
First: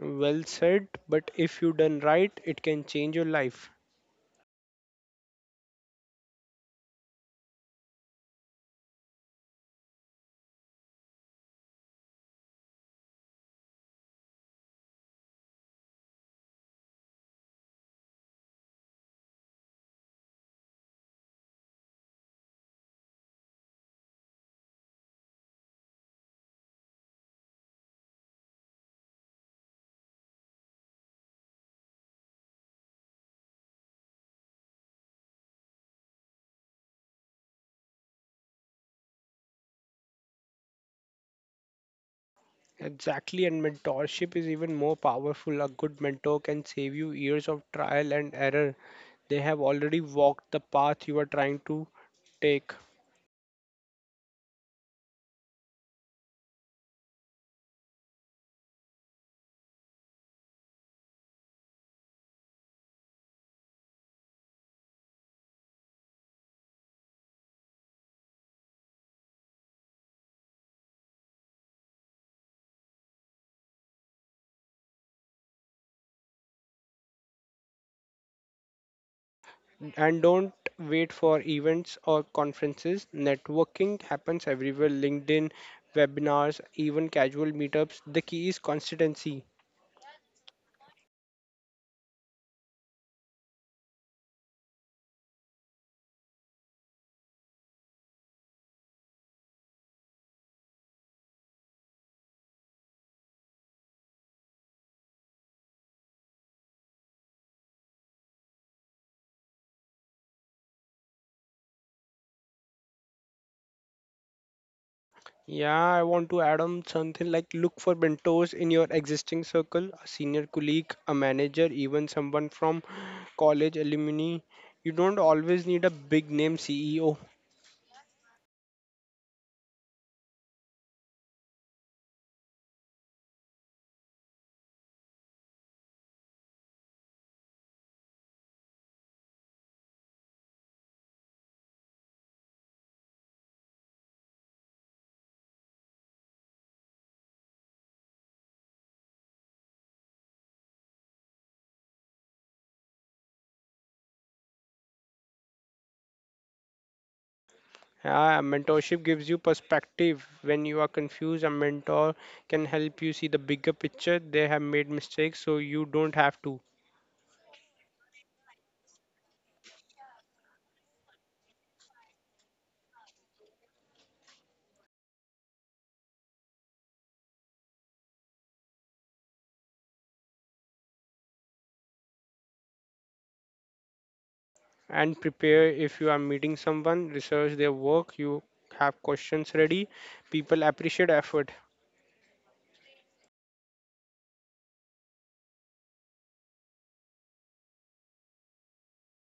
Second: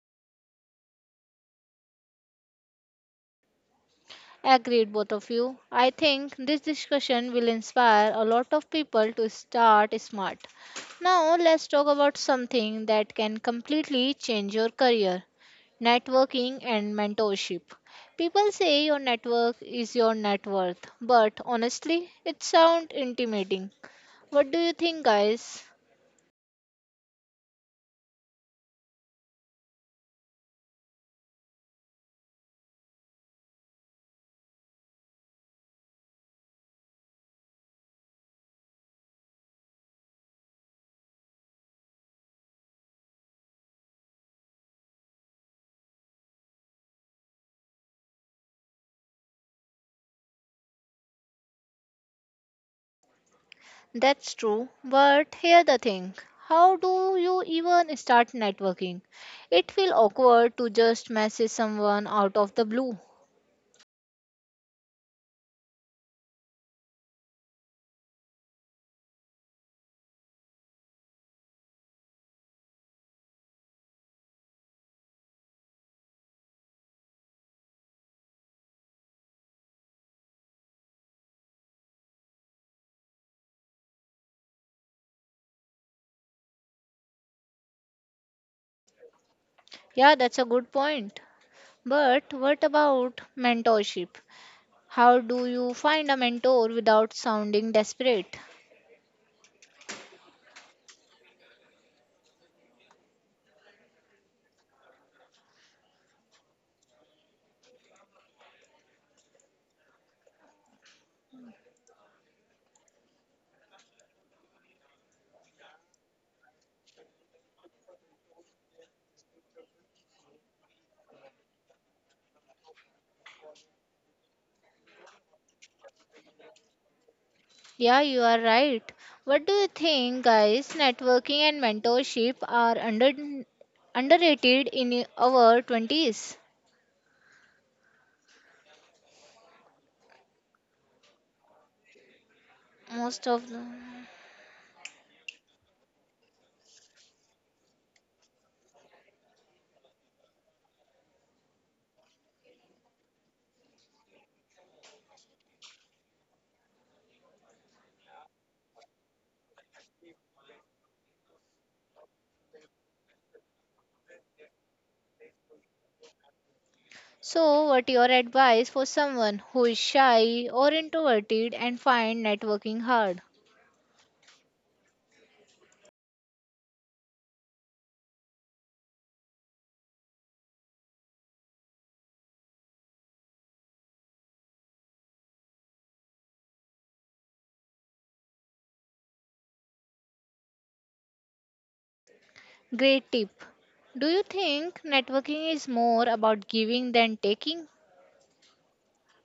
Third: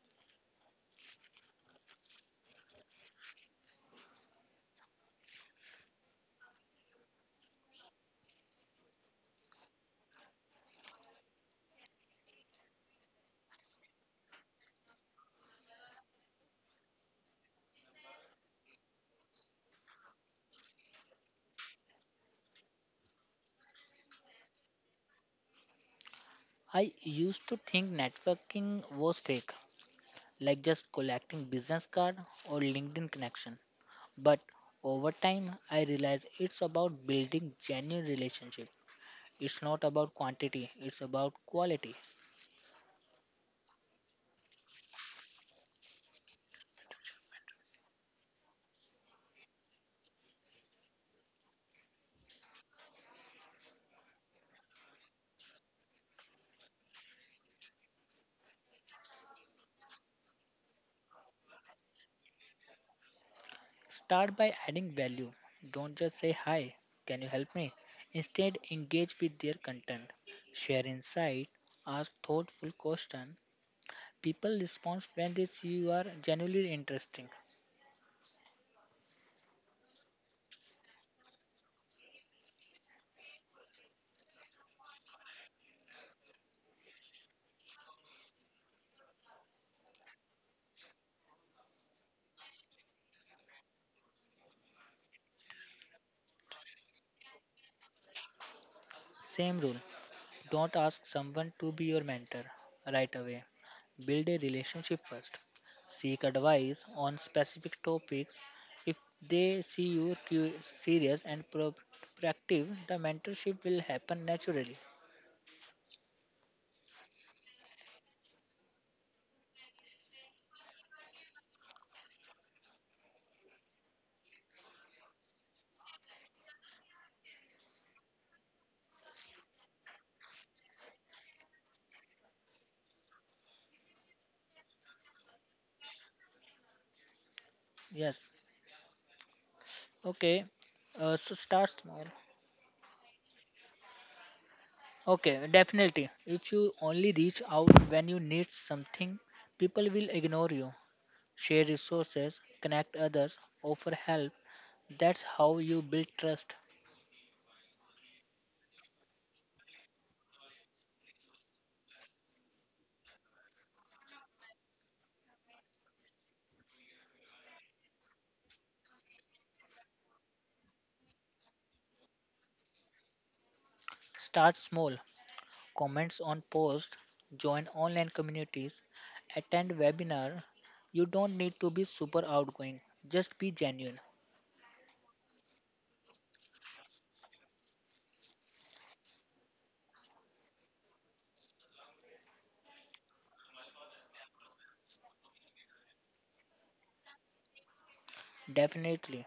Well said, but if you done right, it can change your life. Agreed, both of you. I think this discussion will inspire a lot of people to start smart. Now, let's talk about something that can completely change your career, networking and mentorship. People say your network is your net worth, but honestly, it sounds intimidating. What do you think, guys? I used to think networking was fake, like just collecting business card or LinkedIn connection. But over time, I realized it's about building genuine relationship. It's not about quantity, it's about quality. Exactly, and mentorship is even more powerful. A good mentor can save you years of trial and error. They have already walked the path you are trying to take. That's true, but here the thing. How do you even start networking? It feels awkward to just message someone out of the blue. Start by adding value. Don't just say hi, can you help me? Instead, engage with their content. Share insight, ask thoughtful questions. People respond when they see you are genuinely interesting. And don't wait for events or conferences. Networking happens everywhere LinkedIn, webinars, even casual meetups. The key is consistency. Yeah, that's a good point. But what about mentorship? How do you find a mentor without sounding desperate? Same rule. Don't ask someone to be your mentor right away. Build a relationship first. Seek advice on specific topics. If they see you serious and proactive, the mentorship will happen naturally. Yeah, I want to add on something like look for mentors in your existing circle, a senior colleague, a manager, even someone from college alumni. You don't always need a big name CEO. Yeah, you are right. What do you think, guys? Networking and mentorship are underrated in our 20s. Yes. Okay. So start small. Most of them. Okay, definitely. If you only reach out when you need something, people will ignore you. Share resources, connect others, offer help. That's how you build trust. Yeah, mentorship gives you perspective. When you are confused, a mentor can help you see the bigger picture. They have made mistakes, so you don't have to. So, what your advice for someone who is shy or introverted and find networking hard? Start small. Comments on posts, join online communities, attend webinar. You don't need to be super outgoing. Just be genuine. And prepare if you are meeting someone, research their work, you have questions ready. People appreciate effort. Great tip. Do you think networking is more about giving than taking? Definitely.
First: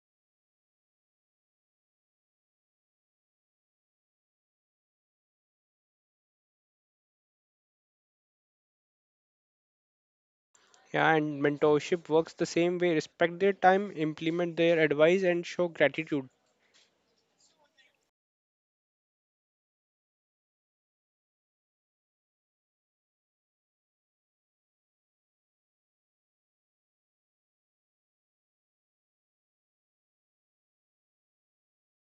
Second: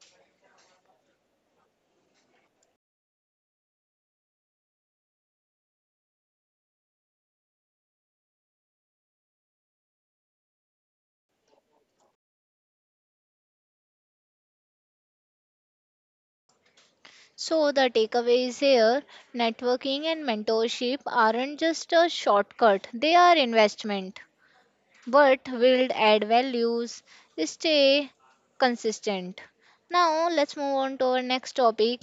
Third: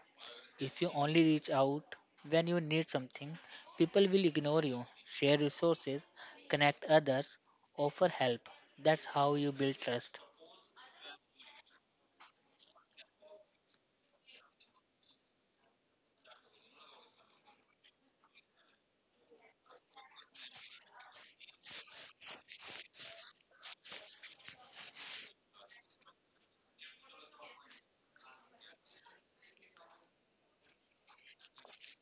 If you only reach out when you need something, people will ignore you. Share resources, connect others, offer help. That's how you build trust. Yeah, and mentorship works the same way. Respect their time, implement their advice, and show gratitude. So, the takeaway is here, networking and mentorship aren't just a shortcut, they are investment. But will add values, stay consistent. Now let's move on to our next topic,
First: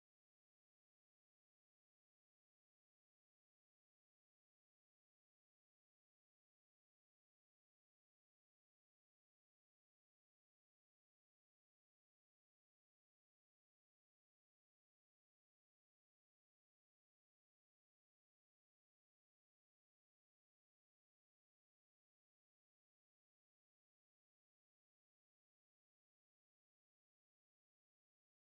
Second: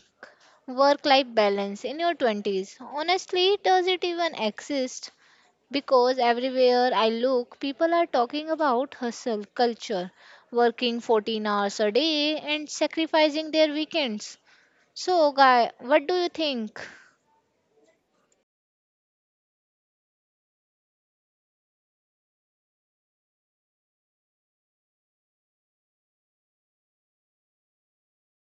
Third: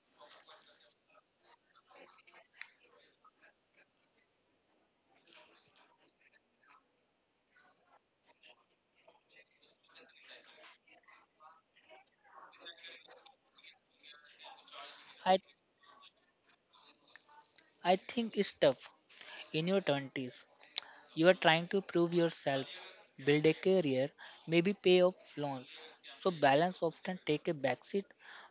work life balance in your 20s. Honestly, does it even exist? Because everywhere I look people are talking about hustle culture, working 14 hours a day and sacrificing their weekends. So I guy, what do you think? I think it's tough in your 20s. You are trying to prove yourself, build a career, maybe pay off loans. So balance often take a backseat,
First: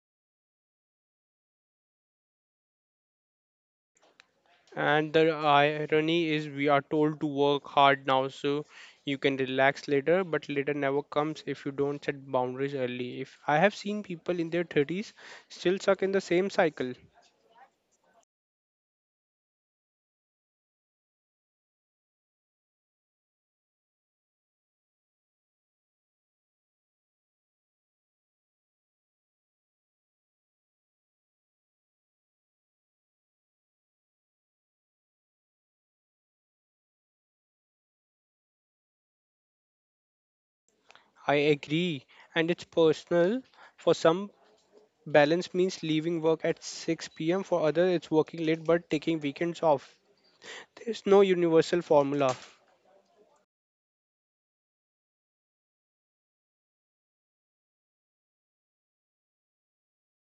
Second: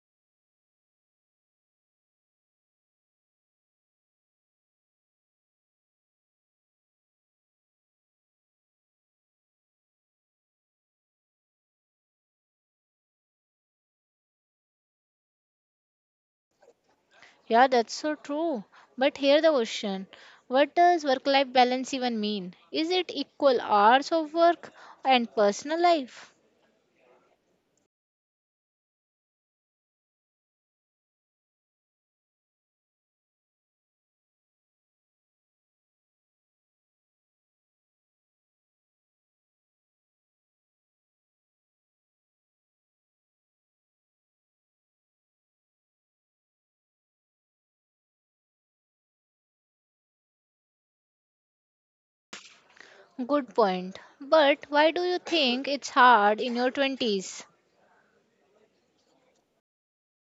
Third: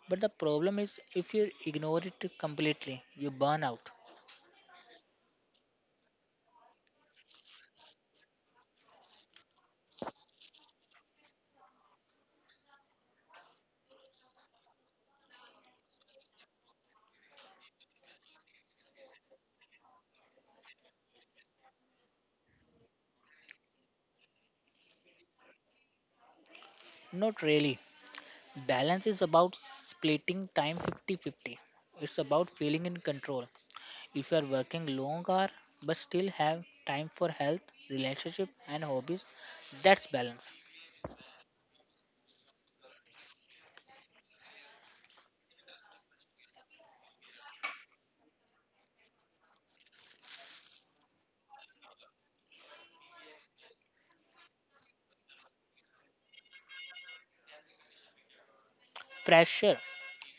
but the problem is if you ignore it completely, you burn out. And the irony is, we are told to work hard now so you can relax later, but later never comes if you don't set boundaries early. If I have seen people in their 30s still stuck in the same cycle, Yeah, that's so true. But here the question, what does work life balance even mean? Is it equal hours of work and personal life? Not really. Balance is about splitting time 50-50. It's about feeling in control. If you are working long hour but still have time for health, relationship and hobbies, that's balance. I agree, and it's personal. For some, balance means leaving work at 6 p.m., for others, it's working late but taking weekends off. There's no universal formula. Good point. But why do you think it's hard in your 20s? Pressure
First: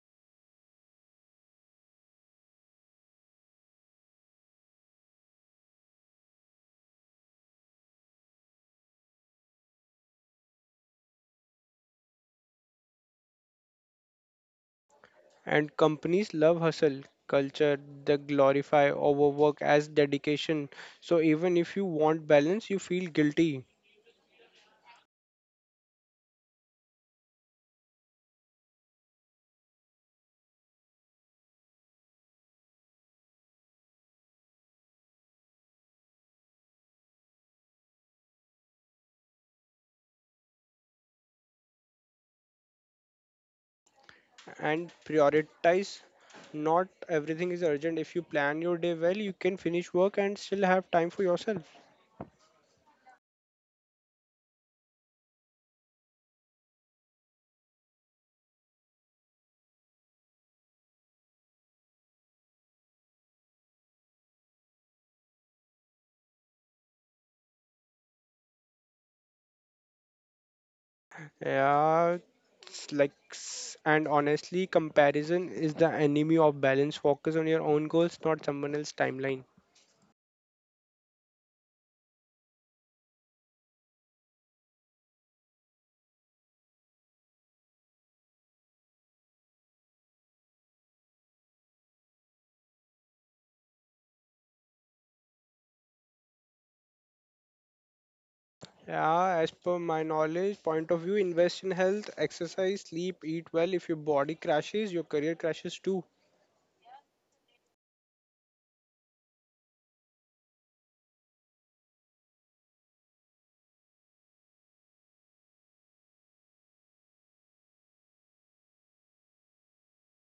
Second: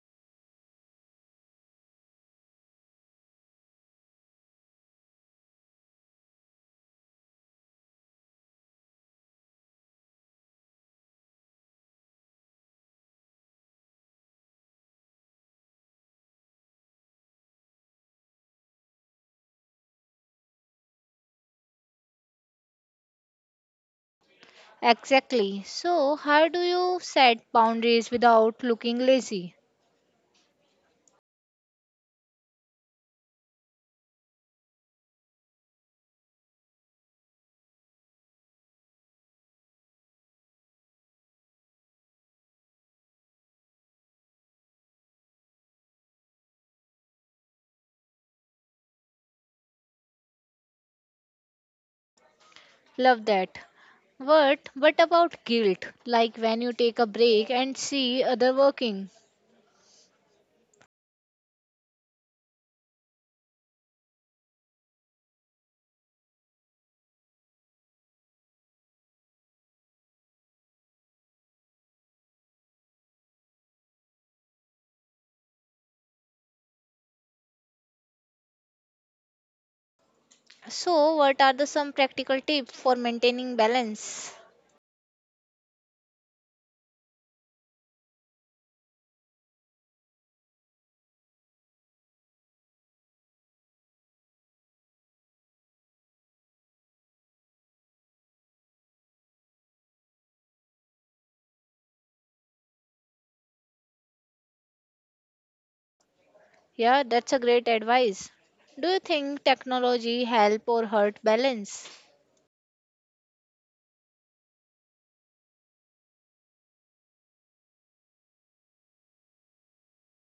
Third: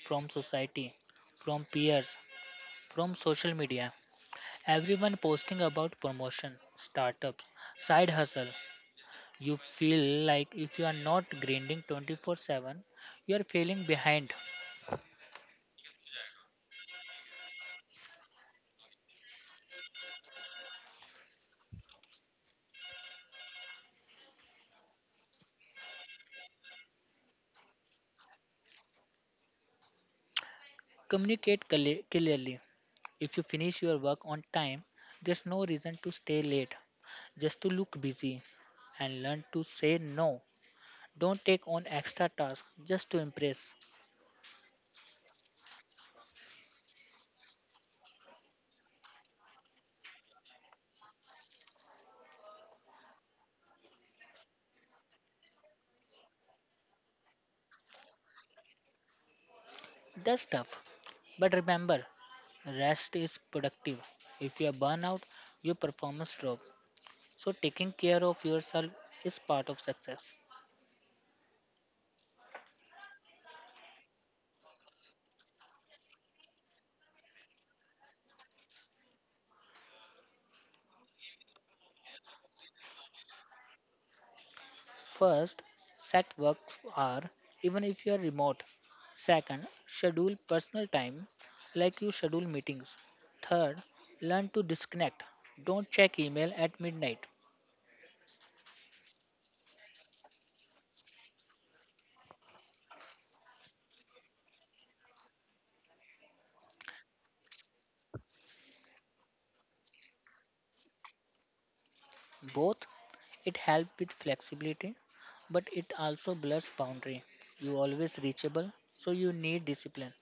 from society, from peers, from social media. Everyone posting about promotion, startups, side hustle. You feel like if you are not grinding 24/7, you are feeling behind. And companies love hustle culture. They glorify overwork as dedication. So even if you want balance, you feel guilty Exactly. So, how do you set boundaries without looking lazy? Clearly. If you finish your work on time, there's no reason to stay late just to look busy, and learn to say no. Don't take on extra tasks just to impress. and prioritize. Not everything is urgent. If you plan your day well, you can finish work and still have time for yourself. Love that. But what about guilt? Like when you take a break and see other working. That's tough. But remember, rest is productive. If you are burnout, your performance drop. So, taking care of yourself is part of success. Yeah, and honestly, comparison is the enemy of balance. Focus on your own goals, not someone else's timeline. So, what are the some practical tips for maintaining balance? First, set work hour even if you are remote. Second, schedule personal time like you schedule meetings. Third, learn to disconnect. Don't check email at midnight. Yeah, as per my knowledge, point of view, invest in health, exercise, sleep, eat well. If your body crashes, your career crashes too. Yeah, that's a great advice. Do you think technology help or hurt balance? Both, it helps with flexibility, but it also blurs boundary. You always reachable, so you need discipline.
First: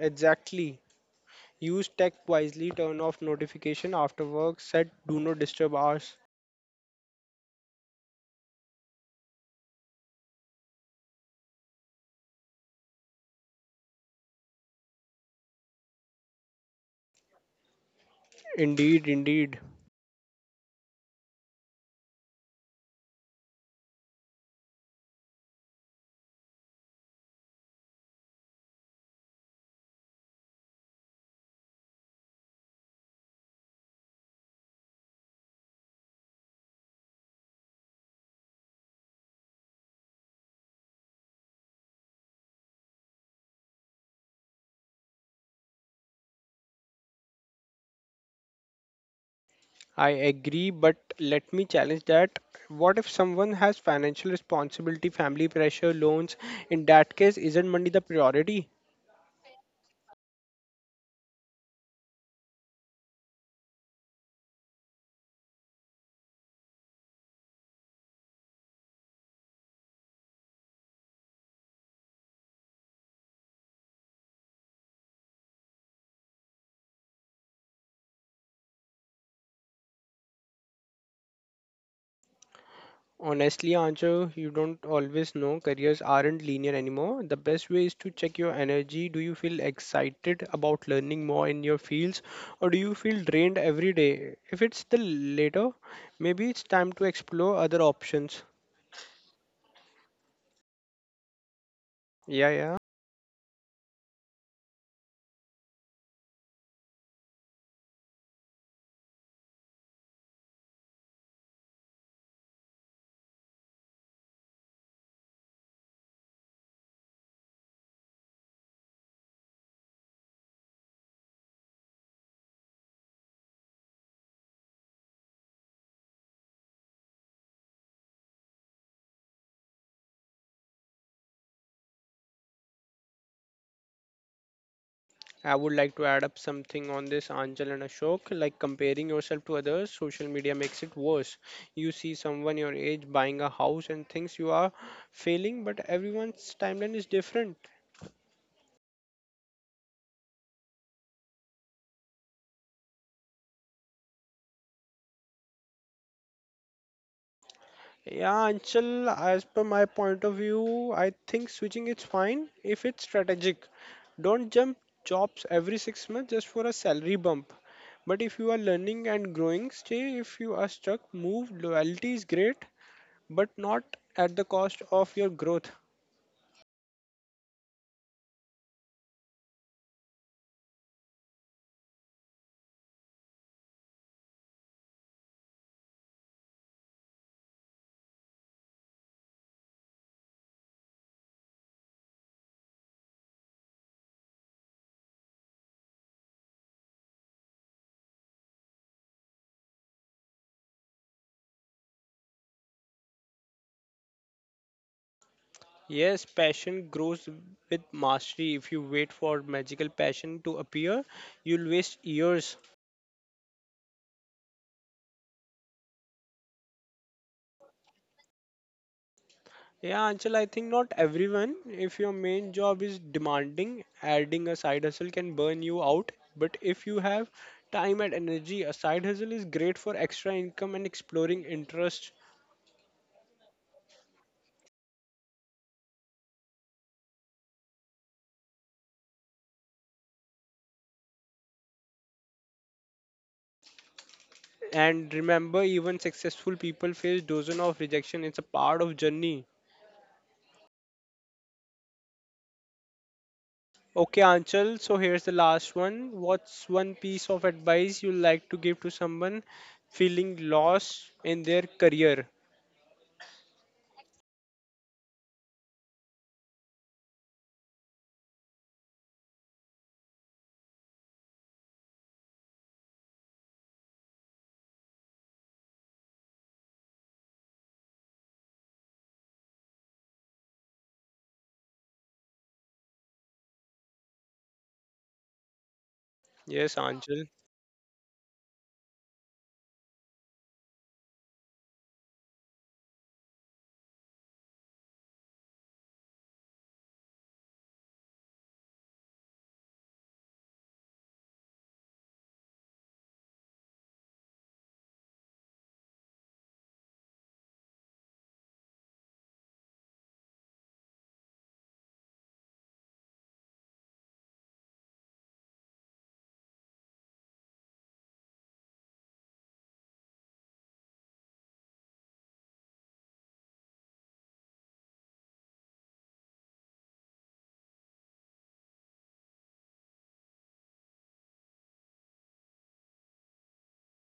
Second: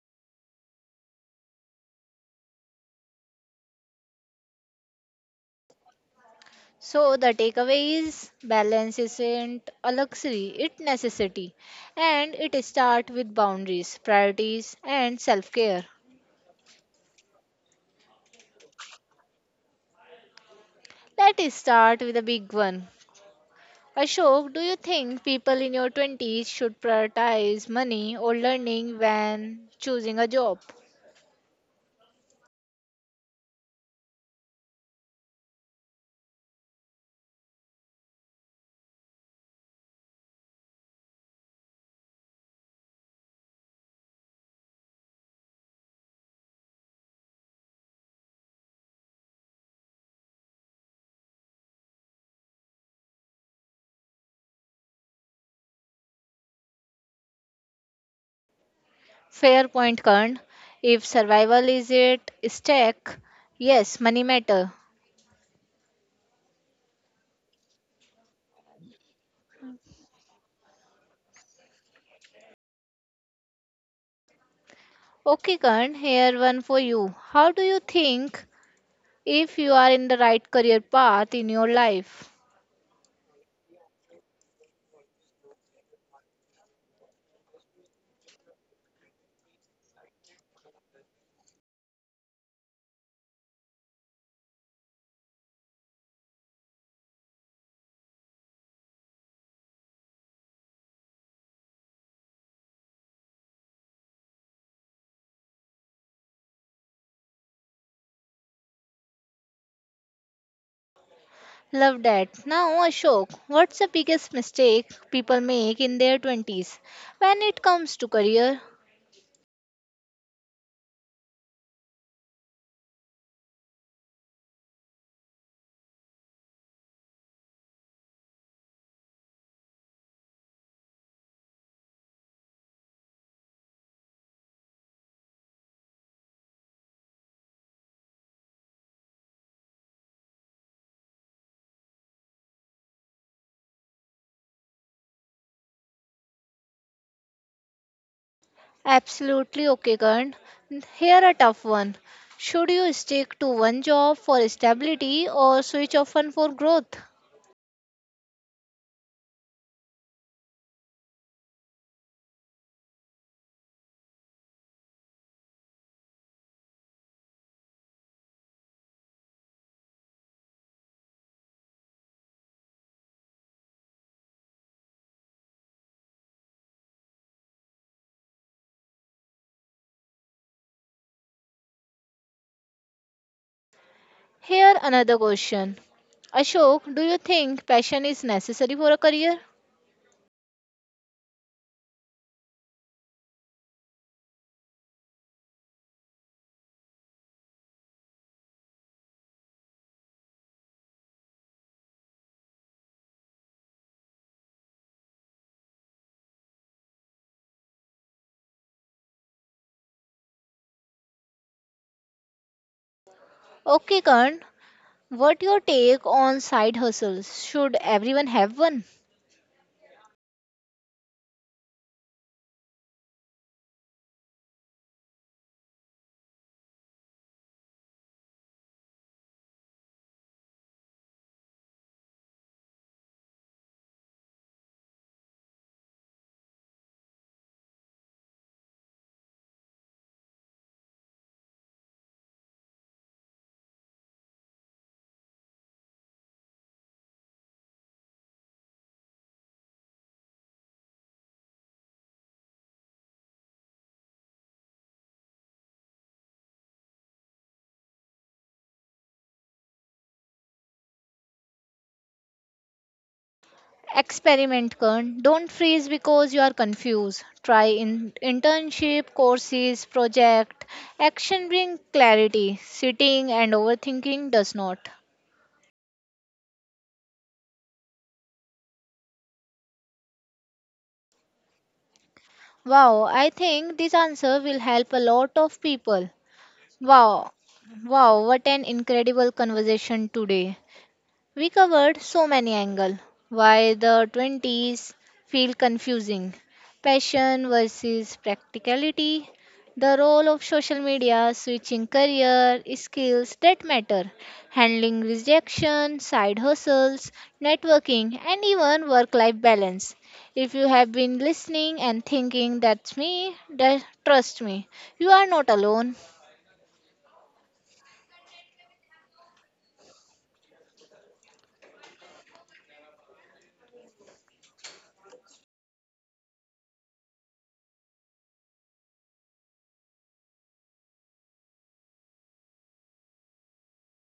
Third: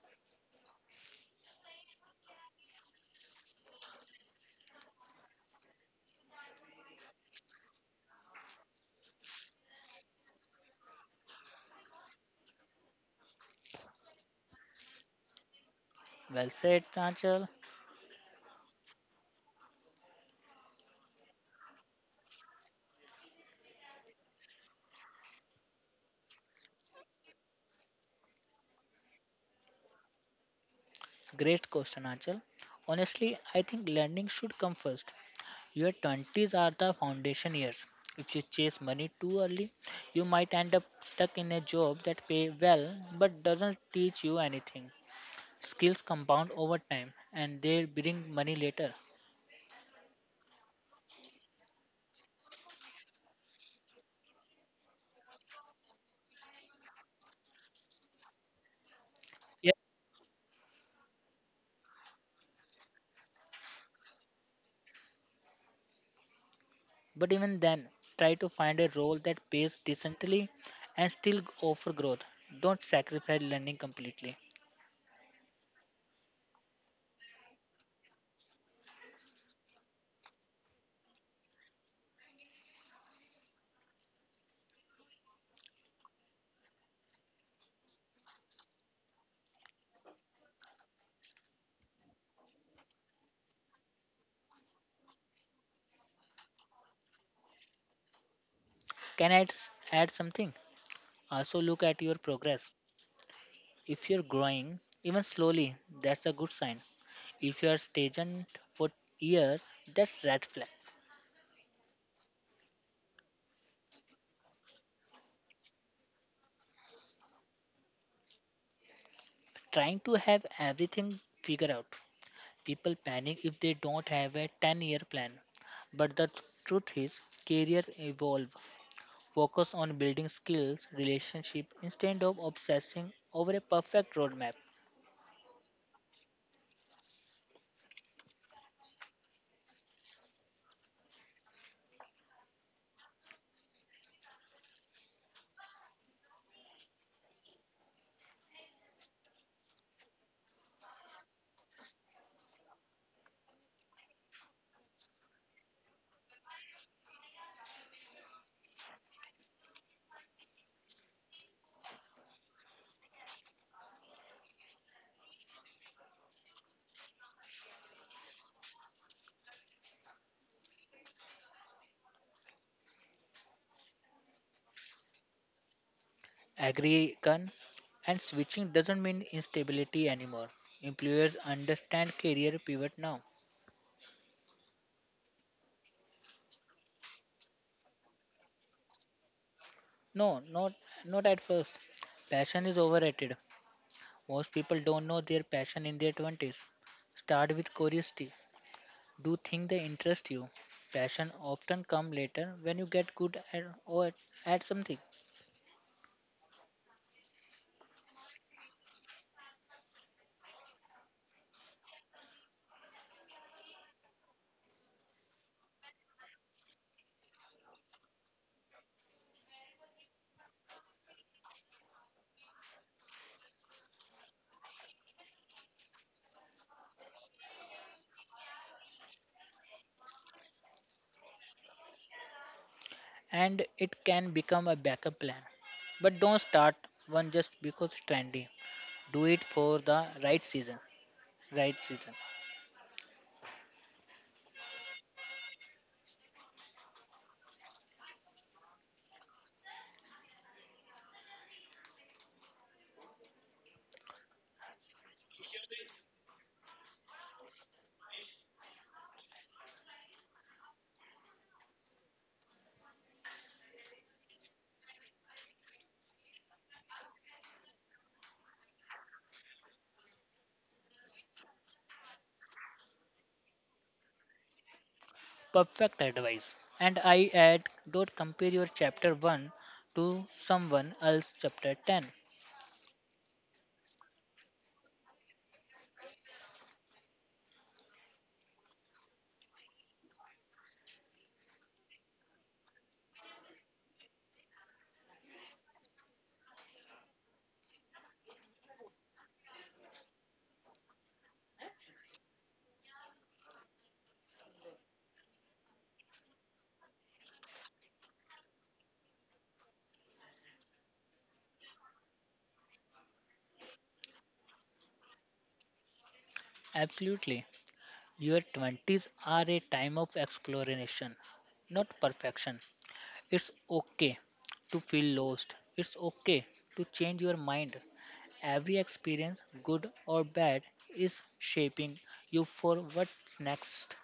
Exactly. Use tech wisely, turn off notification after work, set do not disturb hours. So the takeaway is balance isn't a luxury, it necessity. And it start with boundaries, priorities and self-care. Well said, Nachal. Indeed, indeed. Let us start with a big one. Ashok, do you think people in your 20s should prioritize money or learning when choosing a job? Great question, Nachal. Honestly, I think learning should come first. Your 20s are the foundation years. If you chase money too early, you might end up stuck in a job that pay well but doesn't teach you anything. Skills compound over time and they bring money later. I agree, but let me challenge that. What if someone has financial responsibility, family pressure, loans? In that case, isn't money the priority? Fair Yeah. point, Karn. If survival is at stake, yes, money matter. But even then, try to find a role that pays decently and still offer growth. Don't sacrifice learning completely. Okay, Karan, here one for you. How do you think if you are in the right career path in your life? Honestly, Ancho, you don't always know. Careers aren't linear anymore. The best way is to check your energy. Do you feel excited about learning more in your fields, or do you feel drained every day? If it's the latter, maybe it's time to explore other options. Can I add something? Also look at your Yeah, progress. yeah. If you're growing, even slowly, that's a good sign. If you are stagnant for years, that's red flag. Love that. Now, Ashok, what's the biggest mistake people make in their 20s when it comes to career? Trying to have everything figured out. People panic if they don't have a 10-year plan. But the truth is, career evolve. Focus on building skills, relationship instead of obsessing over a perfect roadmap. I would like to add up something on this, Anjal and Ashok. Like comparing yourself to others, social media makes it worse. You see someone your age buying a house and thinks you are failing, but everyone's timeline is different. Absolutely okay, Karan. Here a tough one. Should you stick to one job for stability or switch often for growth? Yeah, Anchal, as per my point of view, I think switching is fine if it's strategic. Don't jump jobs every 6 months just for a salary bump. But if you are learning and growing, stay. If you are stuck, move. Loyalty is great, but not at the cost of your growth. Agree, Kan? And switching doesn't mean instability anymore. Employers understand career pivot now. Here another question. Ashok, do you think passion is necessary for a career? No, not at first. Passion is overrated. Most people don't know their passion in their 20s. Start with curiosity. Do things that interest you. Passion often come later when you get good at or at something. Yes, passion grows with mastery. If you wait for magical passion to appear, you'll waste years. Okay, Karan, what your take on side hustles? Should everyone have one? Yeah, Anchal, I think not everyone. If your main job is demanding, adding a side hustle can burn you out. But if you have time and energy, a side hustle is great for extra income and exploring interest. And it can become a backup plan. But don't start one just because it's trendy. Do it for the right season. Right season. And remember, even successful people face dozen of rejection. It's a part of journey. Okay, Anchal, so here's the last one. What's one piece of advice you like to give to someone feeling lost in their career? Experiment, Kern. Don't freeze because you are confused. Try internship, courses, project. Action brings clarity. Sitting and overthinking does not. Perfect advice. And I add, don't compare your chapter 1 to someone else chapter 10. Wow, I think this answer will help a lot of people. Yes, Anchal. Wow. Wow, what an incredible conversation today. We covered so many angles. Why the 20s feel confusing. Passion versus practicality. The role of social media, switching career, skills that matter, handling rejection, side hustles, networking, and even work life balance. If you have been listening and thinking that's me, that, trust me, you are not alone. Absolutely. Your 20s are a time of exploration, not perfection. It's okay to feel lost. It's okay to change your mind. Every experience, good or bad, is shaping you for what's next.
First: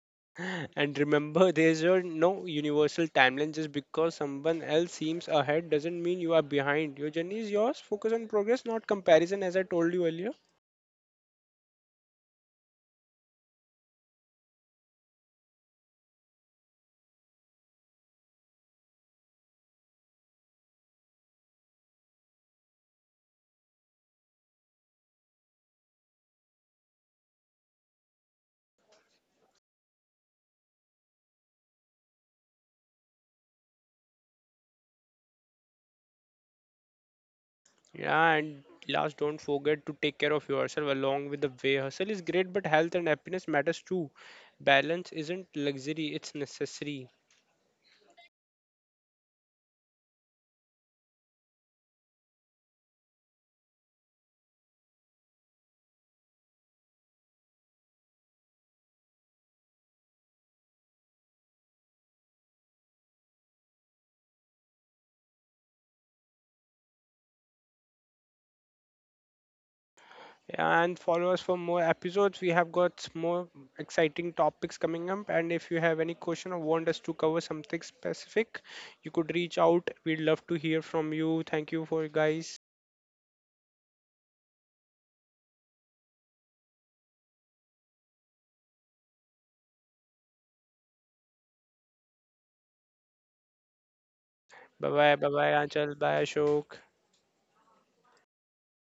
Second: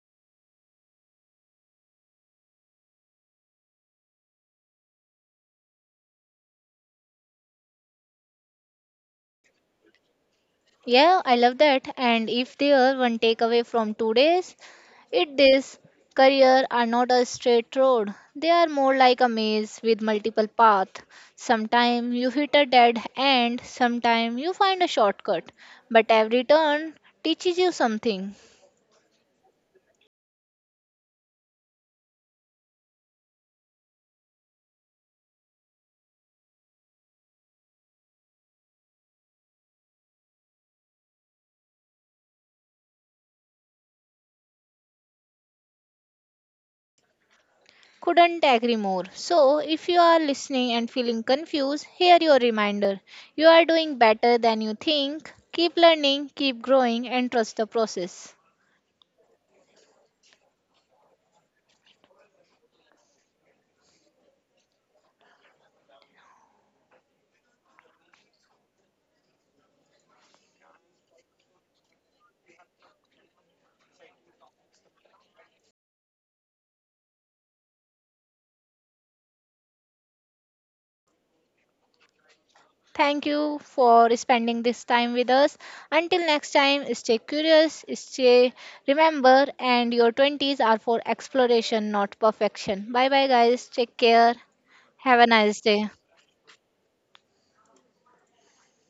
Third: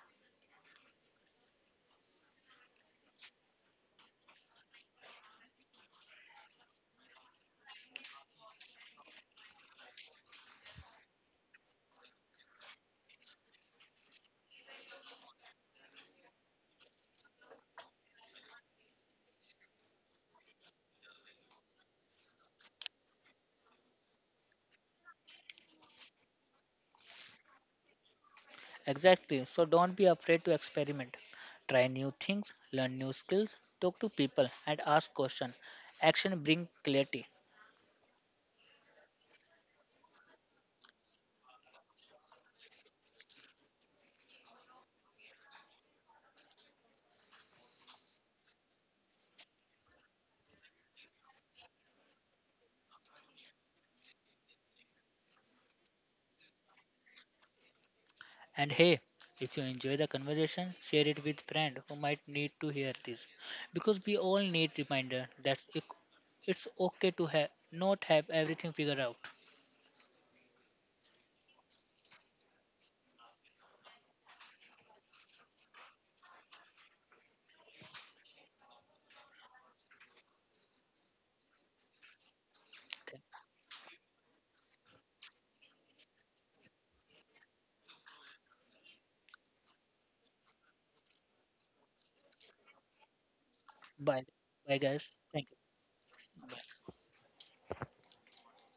And remember, there's a no universal timeline. Just because someone else seems ahead doesn't mean you are behind. Your journey is yours. Focus on progress, not comparison, as I told you earlier. Yeah, I love that. And if there one takeaway from today's, it this, career are not a straight road. They are more like a maze with multiple paths. Sometimes you hit a dead end, sometimes you find a shortcut. But every turn teaches you something. Exactly. So don't be afraid to experiment. Try new things, learn new skills, talk to people and ask questions. Action brings clarity. Yeah, and last, don't forget to take care of yourself along with the way. Hustle is great, but health and happiness matters too. Balance isn't luxury, it's necessary. Couldn't agree more. So if you are listening and feeling confused, here your reminder. You are doing better than you think. Keep learning, keep growing and trust the process. And hey, if you enjoy the conversation, share it with friend who might need to hear this, because we all need reminder that it's okay to have not have everything figured out. And follow us for more episodes. We have got more exciting topics coming up. And if you have any question or want us to cover something specific, you could reach out. We'd love to hear from you. Thank you for guys. Okay. Thank you for spending this time with us. Until next time, stay curious, stay remember, and your 20s are for exploration, not perfection. Bye bye, guys. Take Bye. care. Bye Bye guys. bye. Have a Bye Thank bye, nice day. you. Anchal. Bye, Ashok. Bye.